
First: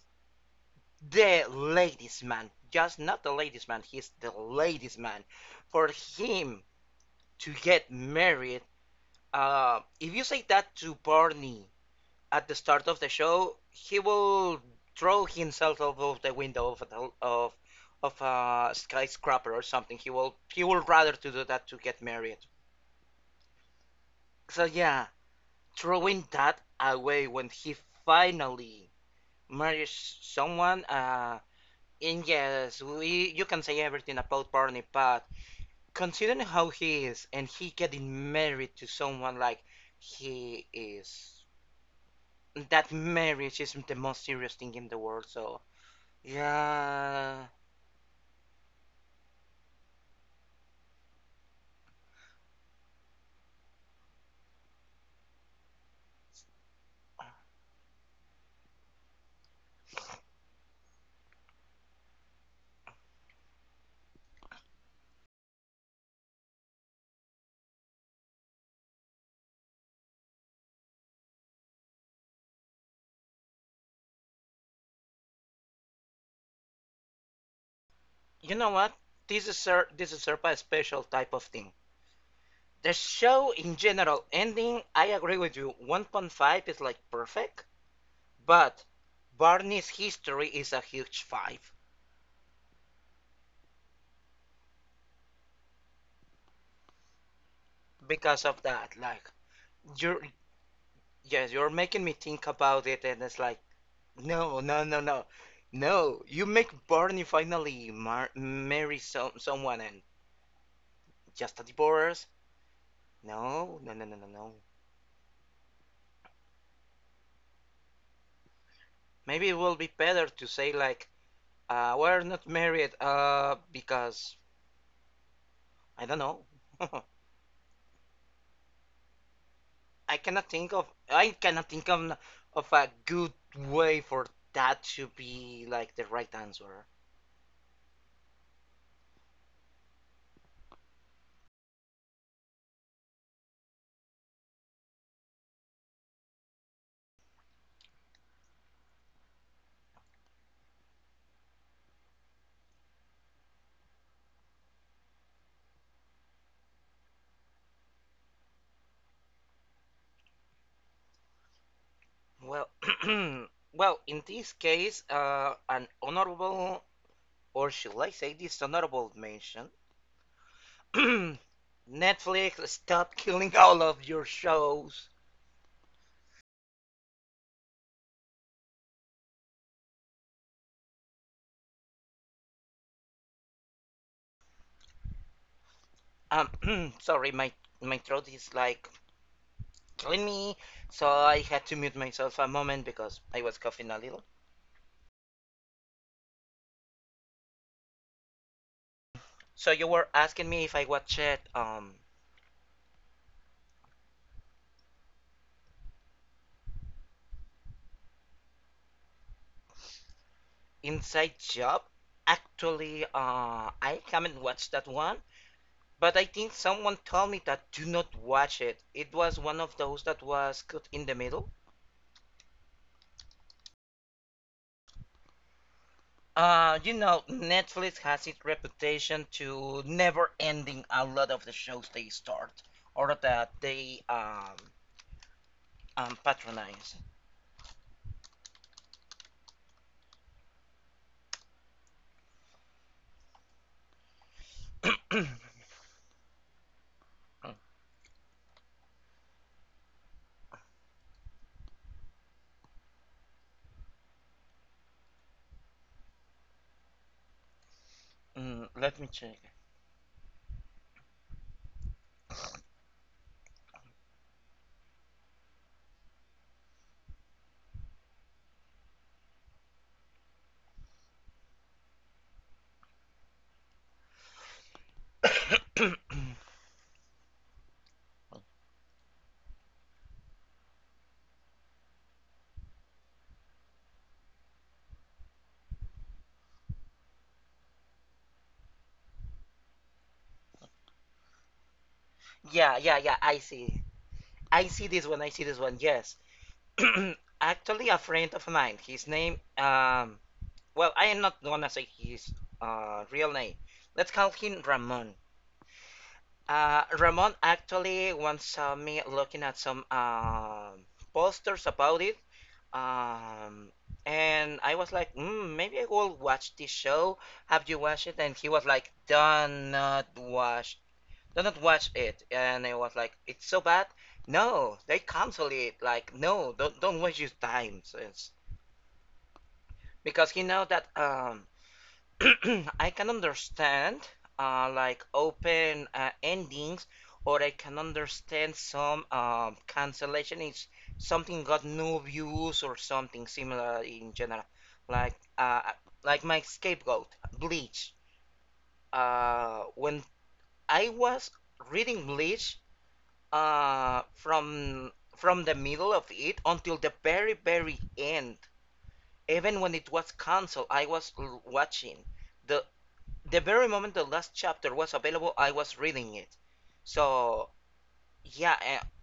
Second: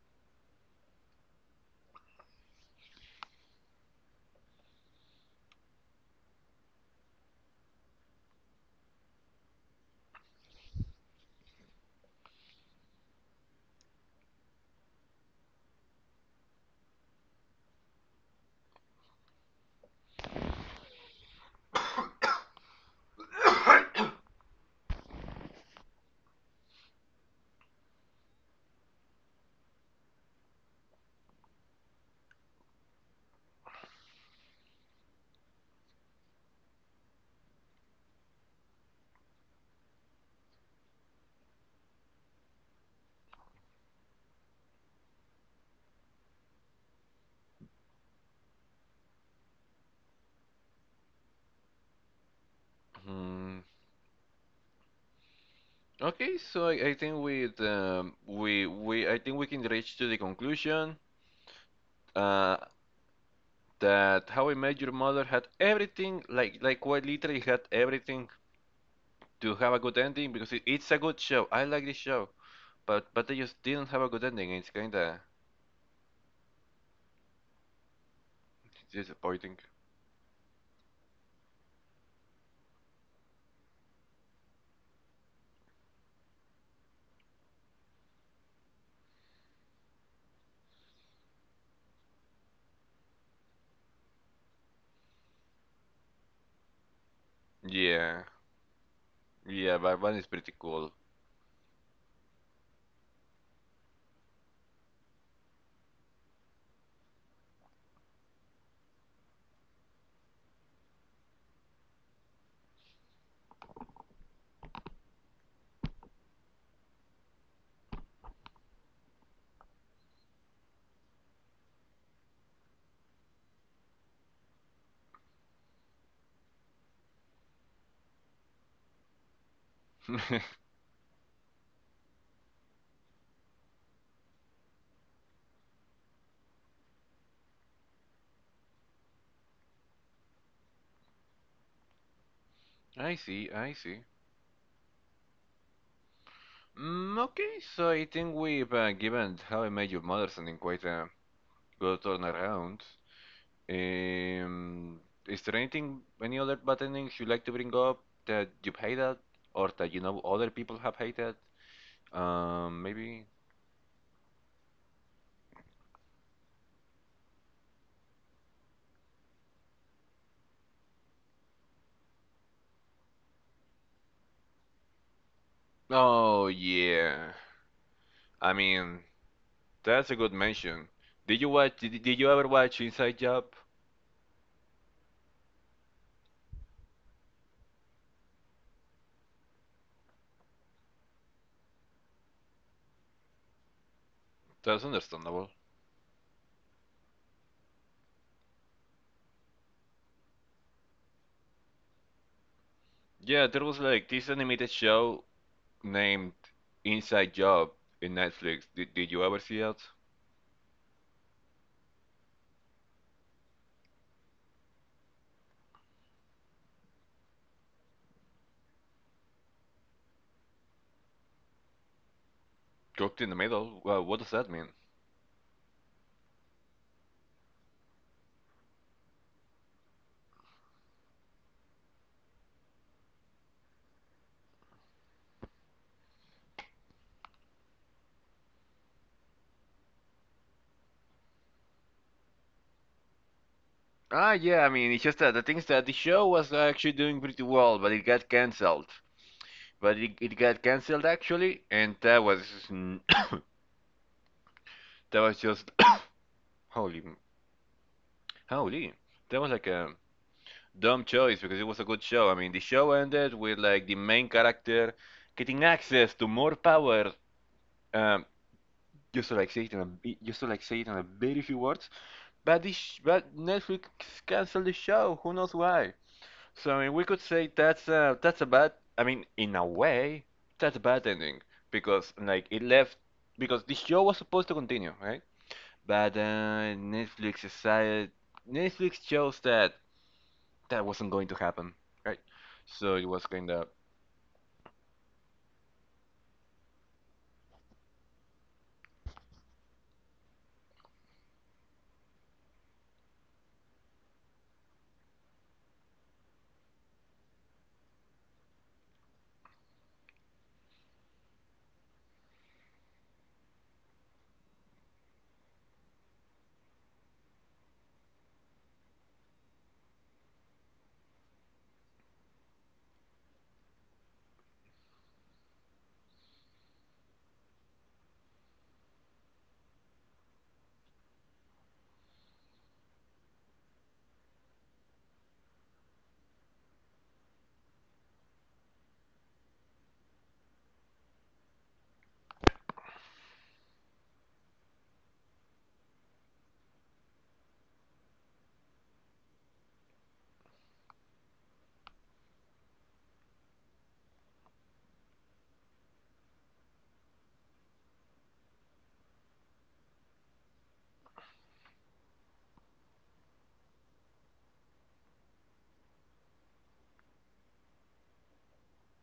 [SPEAKER 2] the ladies' man, just not the ladies' man, he's the ladies' man. For him to get married, if you say that to Barney at the start of the show, he will throw himself out of the window of of a skyscraper or something. He will rather to do that to get married. So yeah, throwing that away when he finally marries someone. And yes, we you can say everything about Barney, but considering how he is and he getting married to someone like he is, that marriage isn't the most serious thing in the world. So yeah.
[SPEAKER 1] Hmm. Okay, so I think with we I think we can reach to the conclusion. Uh, that How I Met Your Mother had everything, quite literally had everything to have a good ending because it's a good show. I like this show, but they just didn't have a good ending. It's kinda
[SPEAKER 2] You know what? This is
[SPEAKER 1] disappointing.
[SPEAKER 2] this is Serpa a special type of thing. The show in general ending, I agree with you. 1.5 is like perfect, but Barney's history is a huge five
[SPEAKER 1] Yeah,
[SPEAKER 2] because of that. Like
[SPEAKER 1] yeah, but one
[SPEAKER 2] you're
[SPEAKER 1] is pretty cool.
[SPEAKER 2] yes, you're making me think about it, and it's like no, no, no, no, no. You make Barney finally marry someone and just a divorce. No, no, no, no, no, no. Maybe it will be better to say like we're not married because I don't know. I cannot think of a good way for that to be like the right answer.
[SPEAKER 1] I see, I see. Mm, okay, so I think we've given How I Met Your Mother something quite a good turnaround. Um, is there anything, any other buttonings you like to bring up that you've hated or that you know other people have hated?
[SPEAKER 2] Well,
[SPEAKER 1] Maybe.
[SPEAKER 2] well, in this case, an honorable or should I say dishonorable mention. Netflix, stop killing all of your shows.
[SPEAKER 1] Oh yeah. I mean, that's a good mention. Did you watch? Did you ever watch Inside Job?
[SPEAKER 2] Sorry, my throat is like in me. So I had to mute myself a moment because I was coughing a little.
[SPEAKER 1] That's understandable.
[SPEAKER 2] So you were asking me if I watched um
[SPEAKER 1] Yeah, there was like this animated show named Inside Job in Netflix. Did you ever see it?
[SPEAKER 2] Inside Job. Actually, I haven't watched that one, but I think someone told me that do not watch it. It was one of those that was cut in the middle.
[SPEAKER 1] Cooked in the middle? Well, what does that mean?
[SPEAKER 2] You know, Netflix has its reputation to never ending a lot of the shows they start or that they patronize.
[SPEAKER 1] Ah, yeah, I mean, it's just that the thing is that the show was actually doing pretty well, but it got canceled. It got canceled actually, and that was n- that was just holy, m-
[SPEAKER 2] Mm,
[SPEAKER 1] holy,
[SPEAKER 2] let me check.
[SPEAKER 1] that was like a dumb choice because it was a good show. I mean, the show ended with like the main character getting access to more power. Um, just to like say it in a very few words. But Netflix canceled the show. Who knows why? So I mean, we could say that's a bad. I mean, in a way, that's a bad ending because like it left because the show was supposed to continue, right? But Netflix chose that that wasn't going to happen, right?
[SPEAKER 2] Yeah,
[SPEAKER 1] So
[SPEAKER 2] yeah,
[SPEAKER 1] it
[SPEAKER 2] yeah.
[SPEAKER 1] was
[SPEAKER 2] I
[SPEAKER 1] kind of.
[SPEAKER 2] see. I see this one. I see this one. Yes. Actually, a friend of mine. His name. Well, I am not gonna say his real name. Let's call him Ramon. Ramon actually once saw me looking at some posters about it. Um. And I was like, mm, maybe I will watch this show. Have you watched it? And he was like, do not watch did not watch it, and I was like, it's so bad. No, they cancel it. Like, no, don't waste your time, sis. Because you know that I can understand like open endings, or I can understand some cancellation is something got no views or something similar in general. Like uh like my scapegoat, Bleach. When I was reading Bleach. From the middle of it until the very very end, even when it was canceled, I was watching the the very moment the last chapter was available, I was reading it. So yeah,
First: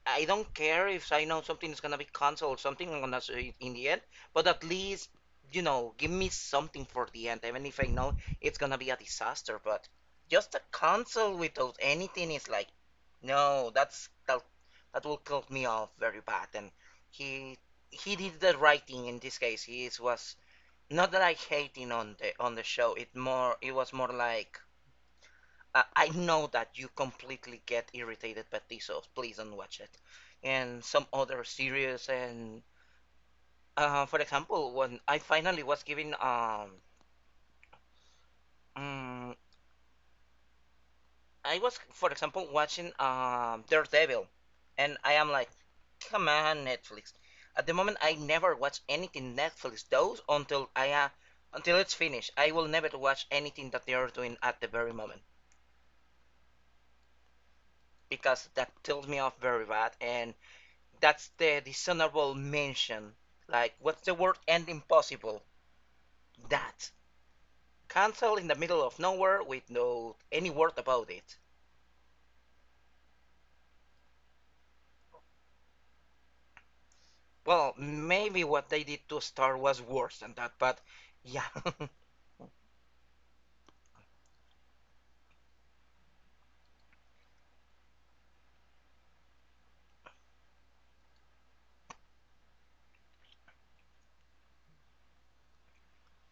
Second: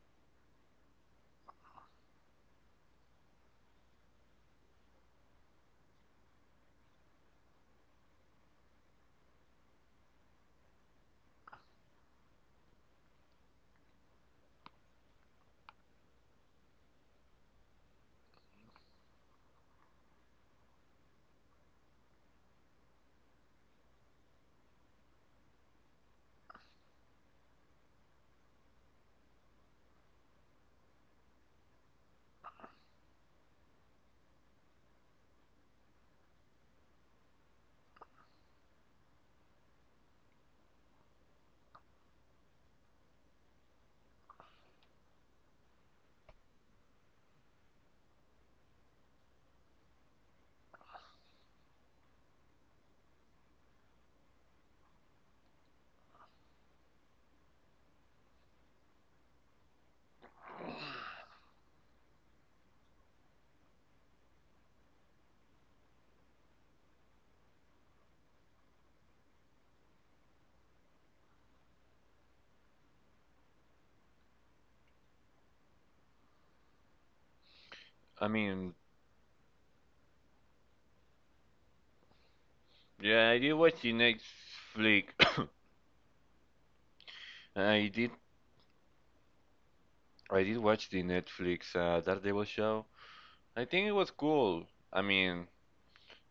[SPEAKER 2] I don't care if I know something is gonna be canceled, or something I'm gonna say it in the end, but at least, you know, give me something for the end, even if I know it's gonna be a disaster. But just a cancel without anything is like, no, that will cut me off very bad. And he he did the writing in this case. Was not that I hating on the show. It was more like I know that you completely get irritated by this, so please don't watch it. And some other series, and for example, when I finally was giving, mm, I was, for example, watching Daredevil, and I am like, come on, Netflix. At the moment, I never watch anything Netflix does until I until it's finished. I will never watch anything that they are doing at the very moment because that tills me off very bad, and that's the dishonorable mention. Like, what's the word? And impossible. That. Cancel in the middle of nowhere with no any word about it. Well,
[SPEAKER 1] I
[SPEAKER 2] maybe what
[SPEAKER 1] mean,
[SPEAKER 2] they did to Star was worse than that, but yeah,
[SPEAKER 1] yeah, I did watch the Netflix. I did I did watch the Netflix Daredevil show. I think it was cool. I mean,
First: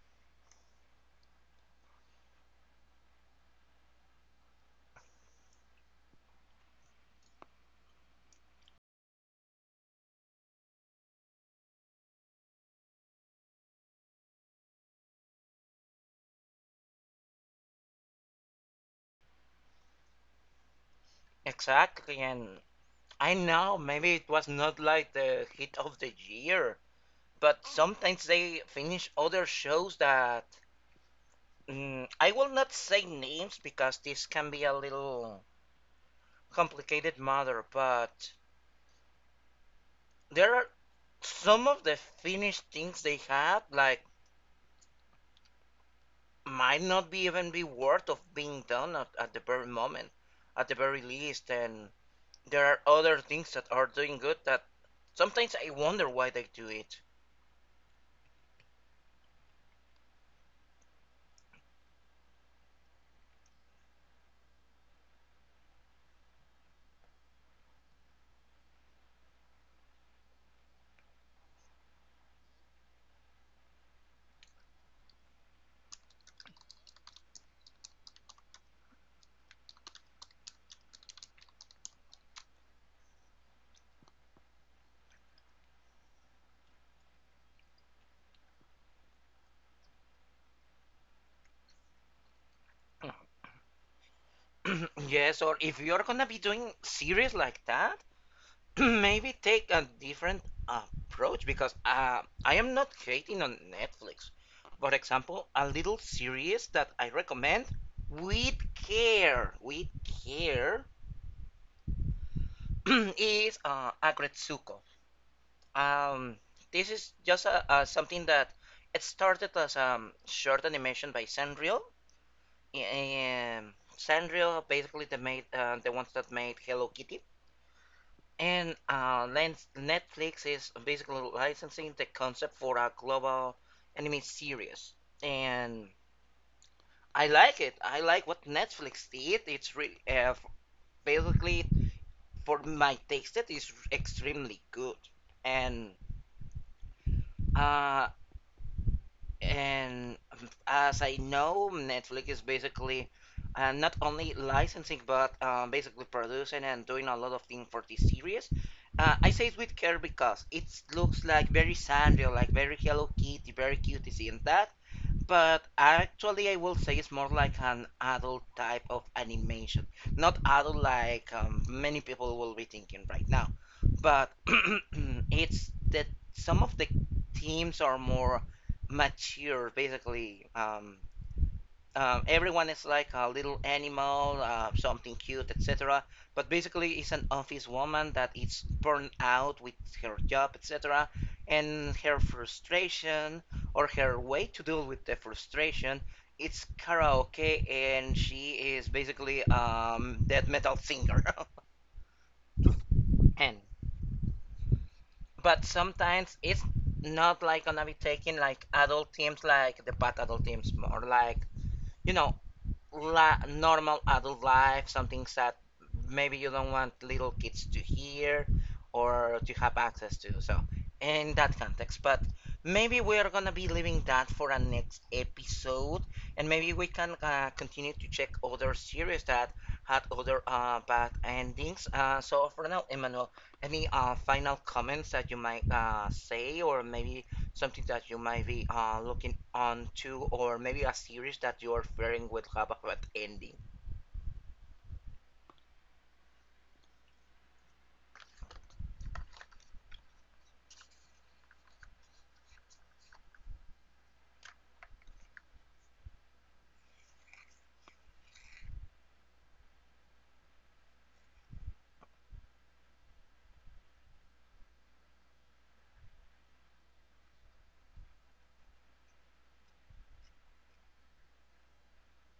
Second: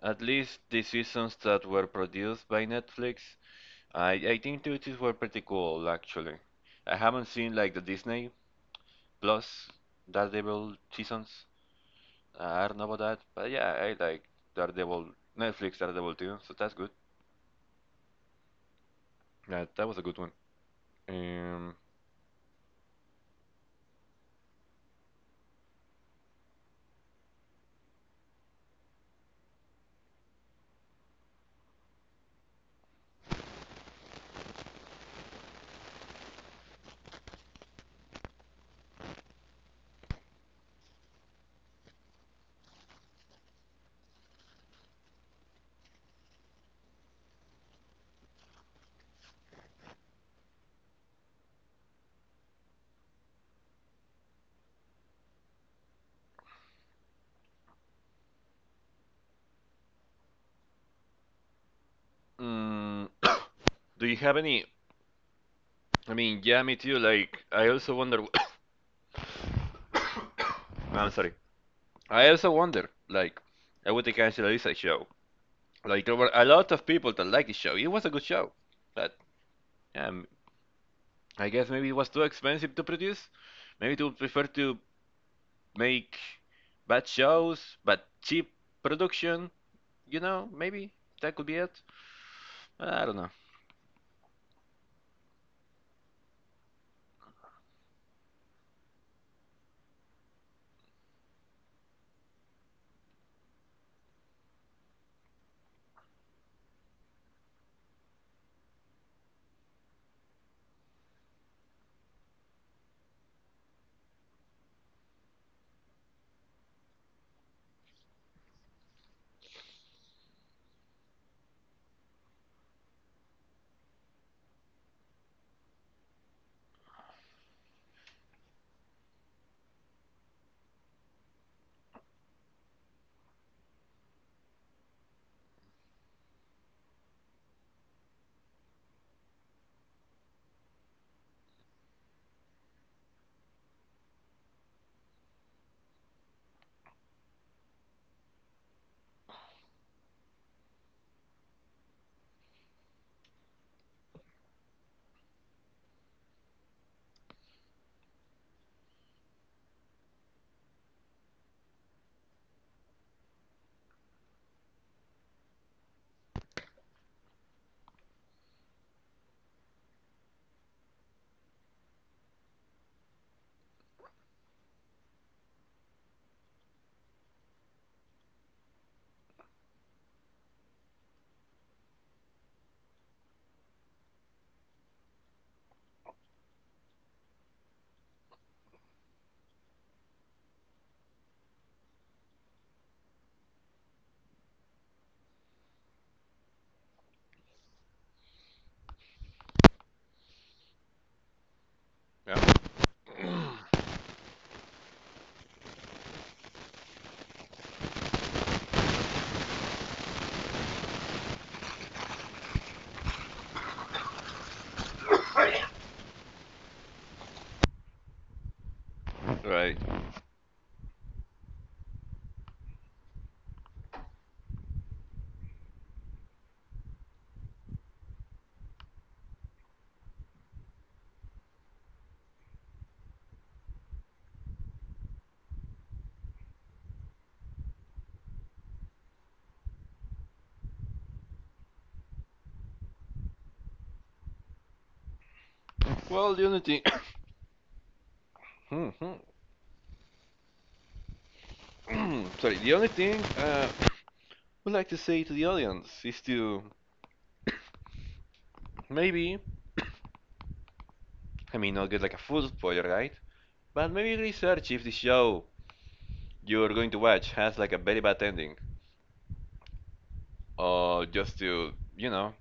[SPEAKER 1] at least the seasons that were produced by Netflix I think those were pretty cool actually. I haven't seen like the Disney Plus Daredevil seasons. I don't know about that, but yeah, I like Daredevil Netflix Daredevil too, so that's good. Yeah, that was a good one. Um,
[SPEAKER 2] exactly. And I know maybe it was not like the hit of the year, but sometimes they finish other shows that mm, I will not say names because this can be a little complicated matter, but there are some of the finished things they have like might not be even be worth of being done at the very moment at the very least, and there are other things that are doing good that sometimes I wonder why they do it.
[SPEAKER 1] mm, do you have any? I mean, yeah, me too. Like, I also wonder. I'm sorry. I also wonder, like, I would cancel this show. Like, there were a lot of people that liked the show. It was a good show, but um, I guess maybe it was too expensive to produce. Maybe they would prefer to make bad shows, but cheap production. You know, maybe that could be it. I don't know.
[SPEAKER 2] Yes, or if you're gonna be doing series like that, maybe take a different approach because I am not hating on Netflix. For example, a little series that I recommend with care, is Agretsuko. Um, this is just a, something that it started as a short animation by Sanrio. Sanrio basically they made the ones that made Hello Kitty. And Netflix is basically licensing the concept for a global anime series, and I like it. I like what Netflix did. It's really basically for my taste, it is extremely good, and uh, And as I know, Netflix is basically not only licensing but basically producing and doing a lot of things for this series. I say it with care because it looks like very sandy, like very Hello Kitty, very cutesy, and that, but actually I will say it's more like an adult type of animation. Not adult like many people will be thinking right now, but it's that some of the themes are more mature, basically. Everyone is like a little animal, something cute, etc. But basically, it's an office woman that is burned out with her job, etc. And her frustration, or her way to deal with the frustration, it's karaoke, and she is basically death metal singer.
[SPEAKER 1] Yeah.
[SPEAKER 2] And but sometimes it's not like gonna be taking like adult themes, like the bad adult themes, more like you know normal adult life, some things that maybe you don't want little kids to hear or to have
[SPEAKER 1] right.
[SPEAKER 2] access to. So, in that context, but maybe we are gonna be leaving that for a next episode, and maybe we can continue to check other series that had other bad endings. So for now, Emmanuel, any final comments that you might say, or maybe something that you might be looking on to, or maybe a series that you're fearing would have a bad ending.
[SPEAKER 1] Well, sorry, the only thing I would like to say to the audience is to maybe, I mean, not get like a full spoiler, right? But maybe research if the show you're going to watch has like a very bad ending, or just to, you know,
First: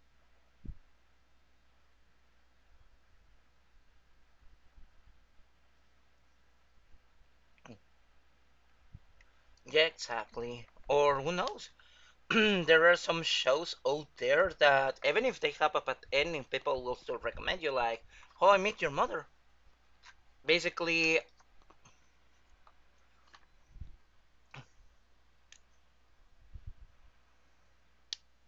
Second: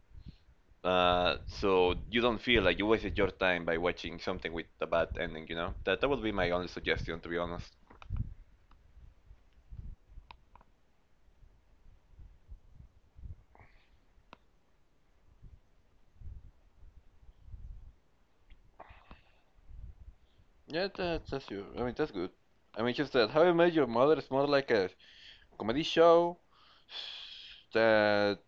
[SPEAKER 1] So you don't feel like you wasted your time by watching something with a bad ending, you know? That that would be my only suggestion, to be honest.
[SPEAKER 2] Yeah, exactly. Or who knows? There are some shows out there that even if they have a bad ending, people will still recommend you, like How I Met Your Mother.
[SPEAKER 1] Yeah,
[SPEAKER 2] Basically,
[SPEAKER 1] that's your. I mean, that's good. I mean, just that How I Met Your Mother is more like a comedy show. That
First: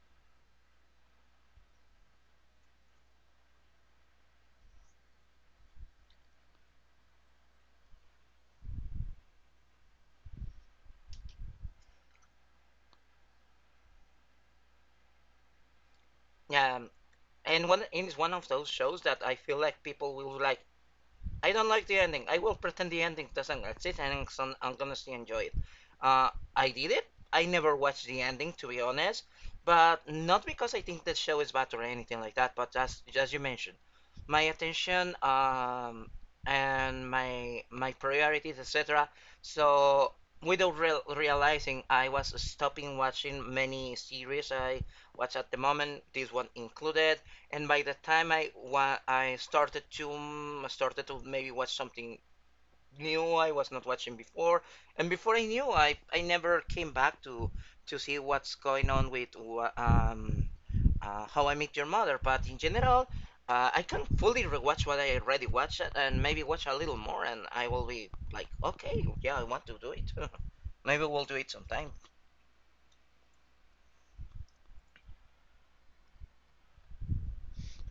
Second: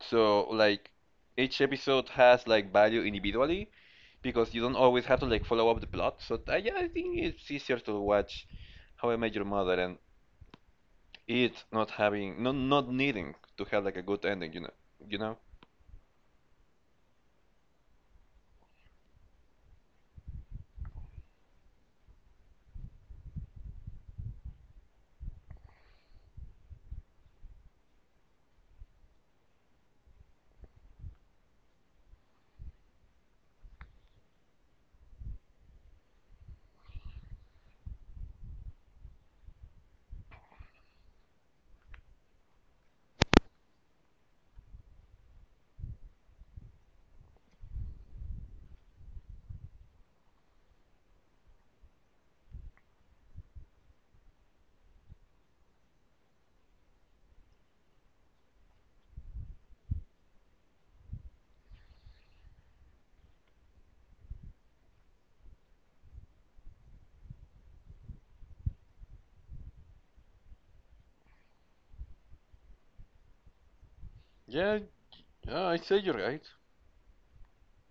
[SPEAKER 1] so like each episode has like value individually because you don't always have to like follow up the plot. So I, yeah, I think it's easier to watch How I Met Your Mother and it not having not needing to have like a good ending. You know, you know.
[SPEAKER 2] um, and one and it's one of those shows that I feel like people will like I don't like the ending. I will pretend the ending doesn't exist, and I'm gonna still enjoy it. Uh, I did it. I never watched the ending, to be honest, but not because I think that show is bad or anything like that. But as you mentioned, my attention and my priorities, etc. So without realizing, I was stopping watching many series I watch at the moment. This one included, and by the time I started to started to maybe watch something new I was not watching before, and before I knew I never came back to see what's going on with um How I Met Your Mother. But in general, I can fully rewatch what I already watched and maybe watch a little more, and I will be like, okay, yeah, I want to do it. Maybe we'll do it sometime.
[SPEAKER 1] Yeah, Yeah, I say you're right.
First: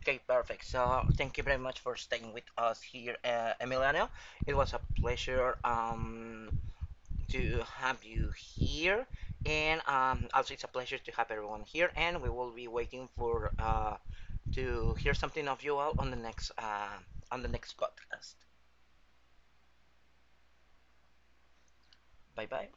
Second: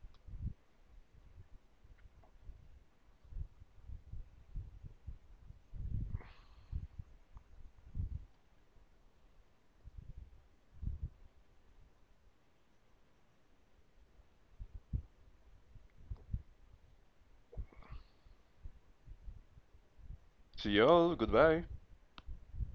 [SPEAKER 2] Okay, perfect. So thank you very much for staying with us here, Emiliano. It was a pleasure to have you here, and also it's a pleasure to have everyone here. And we will be waiting for to hear something of you all on the next podcast.
[SPEAKER 1] See y'all. Goodbye.
[SPEAKER 2] Bye bye.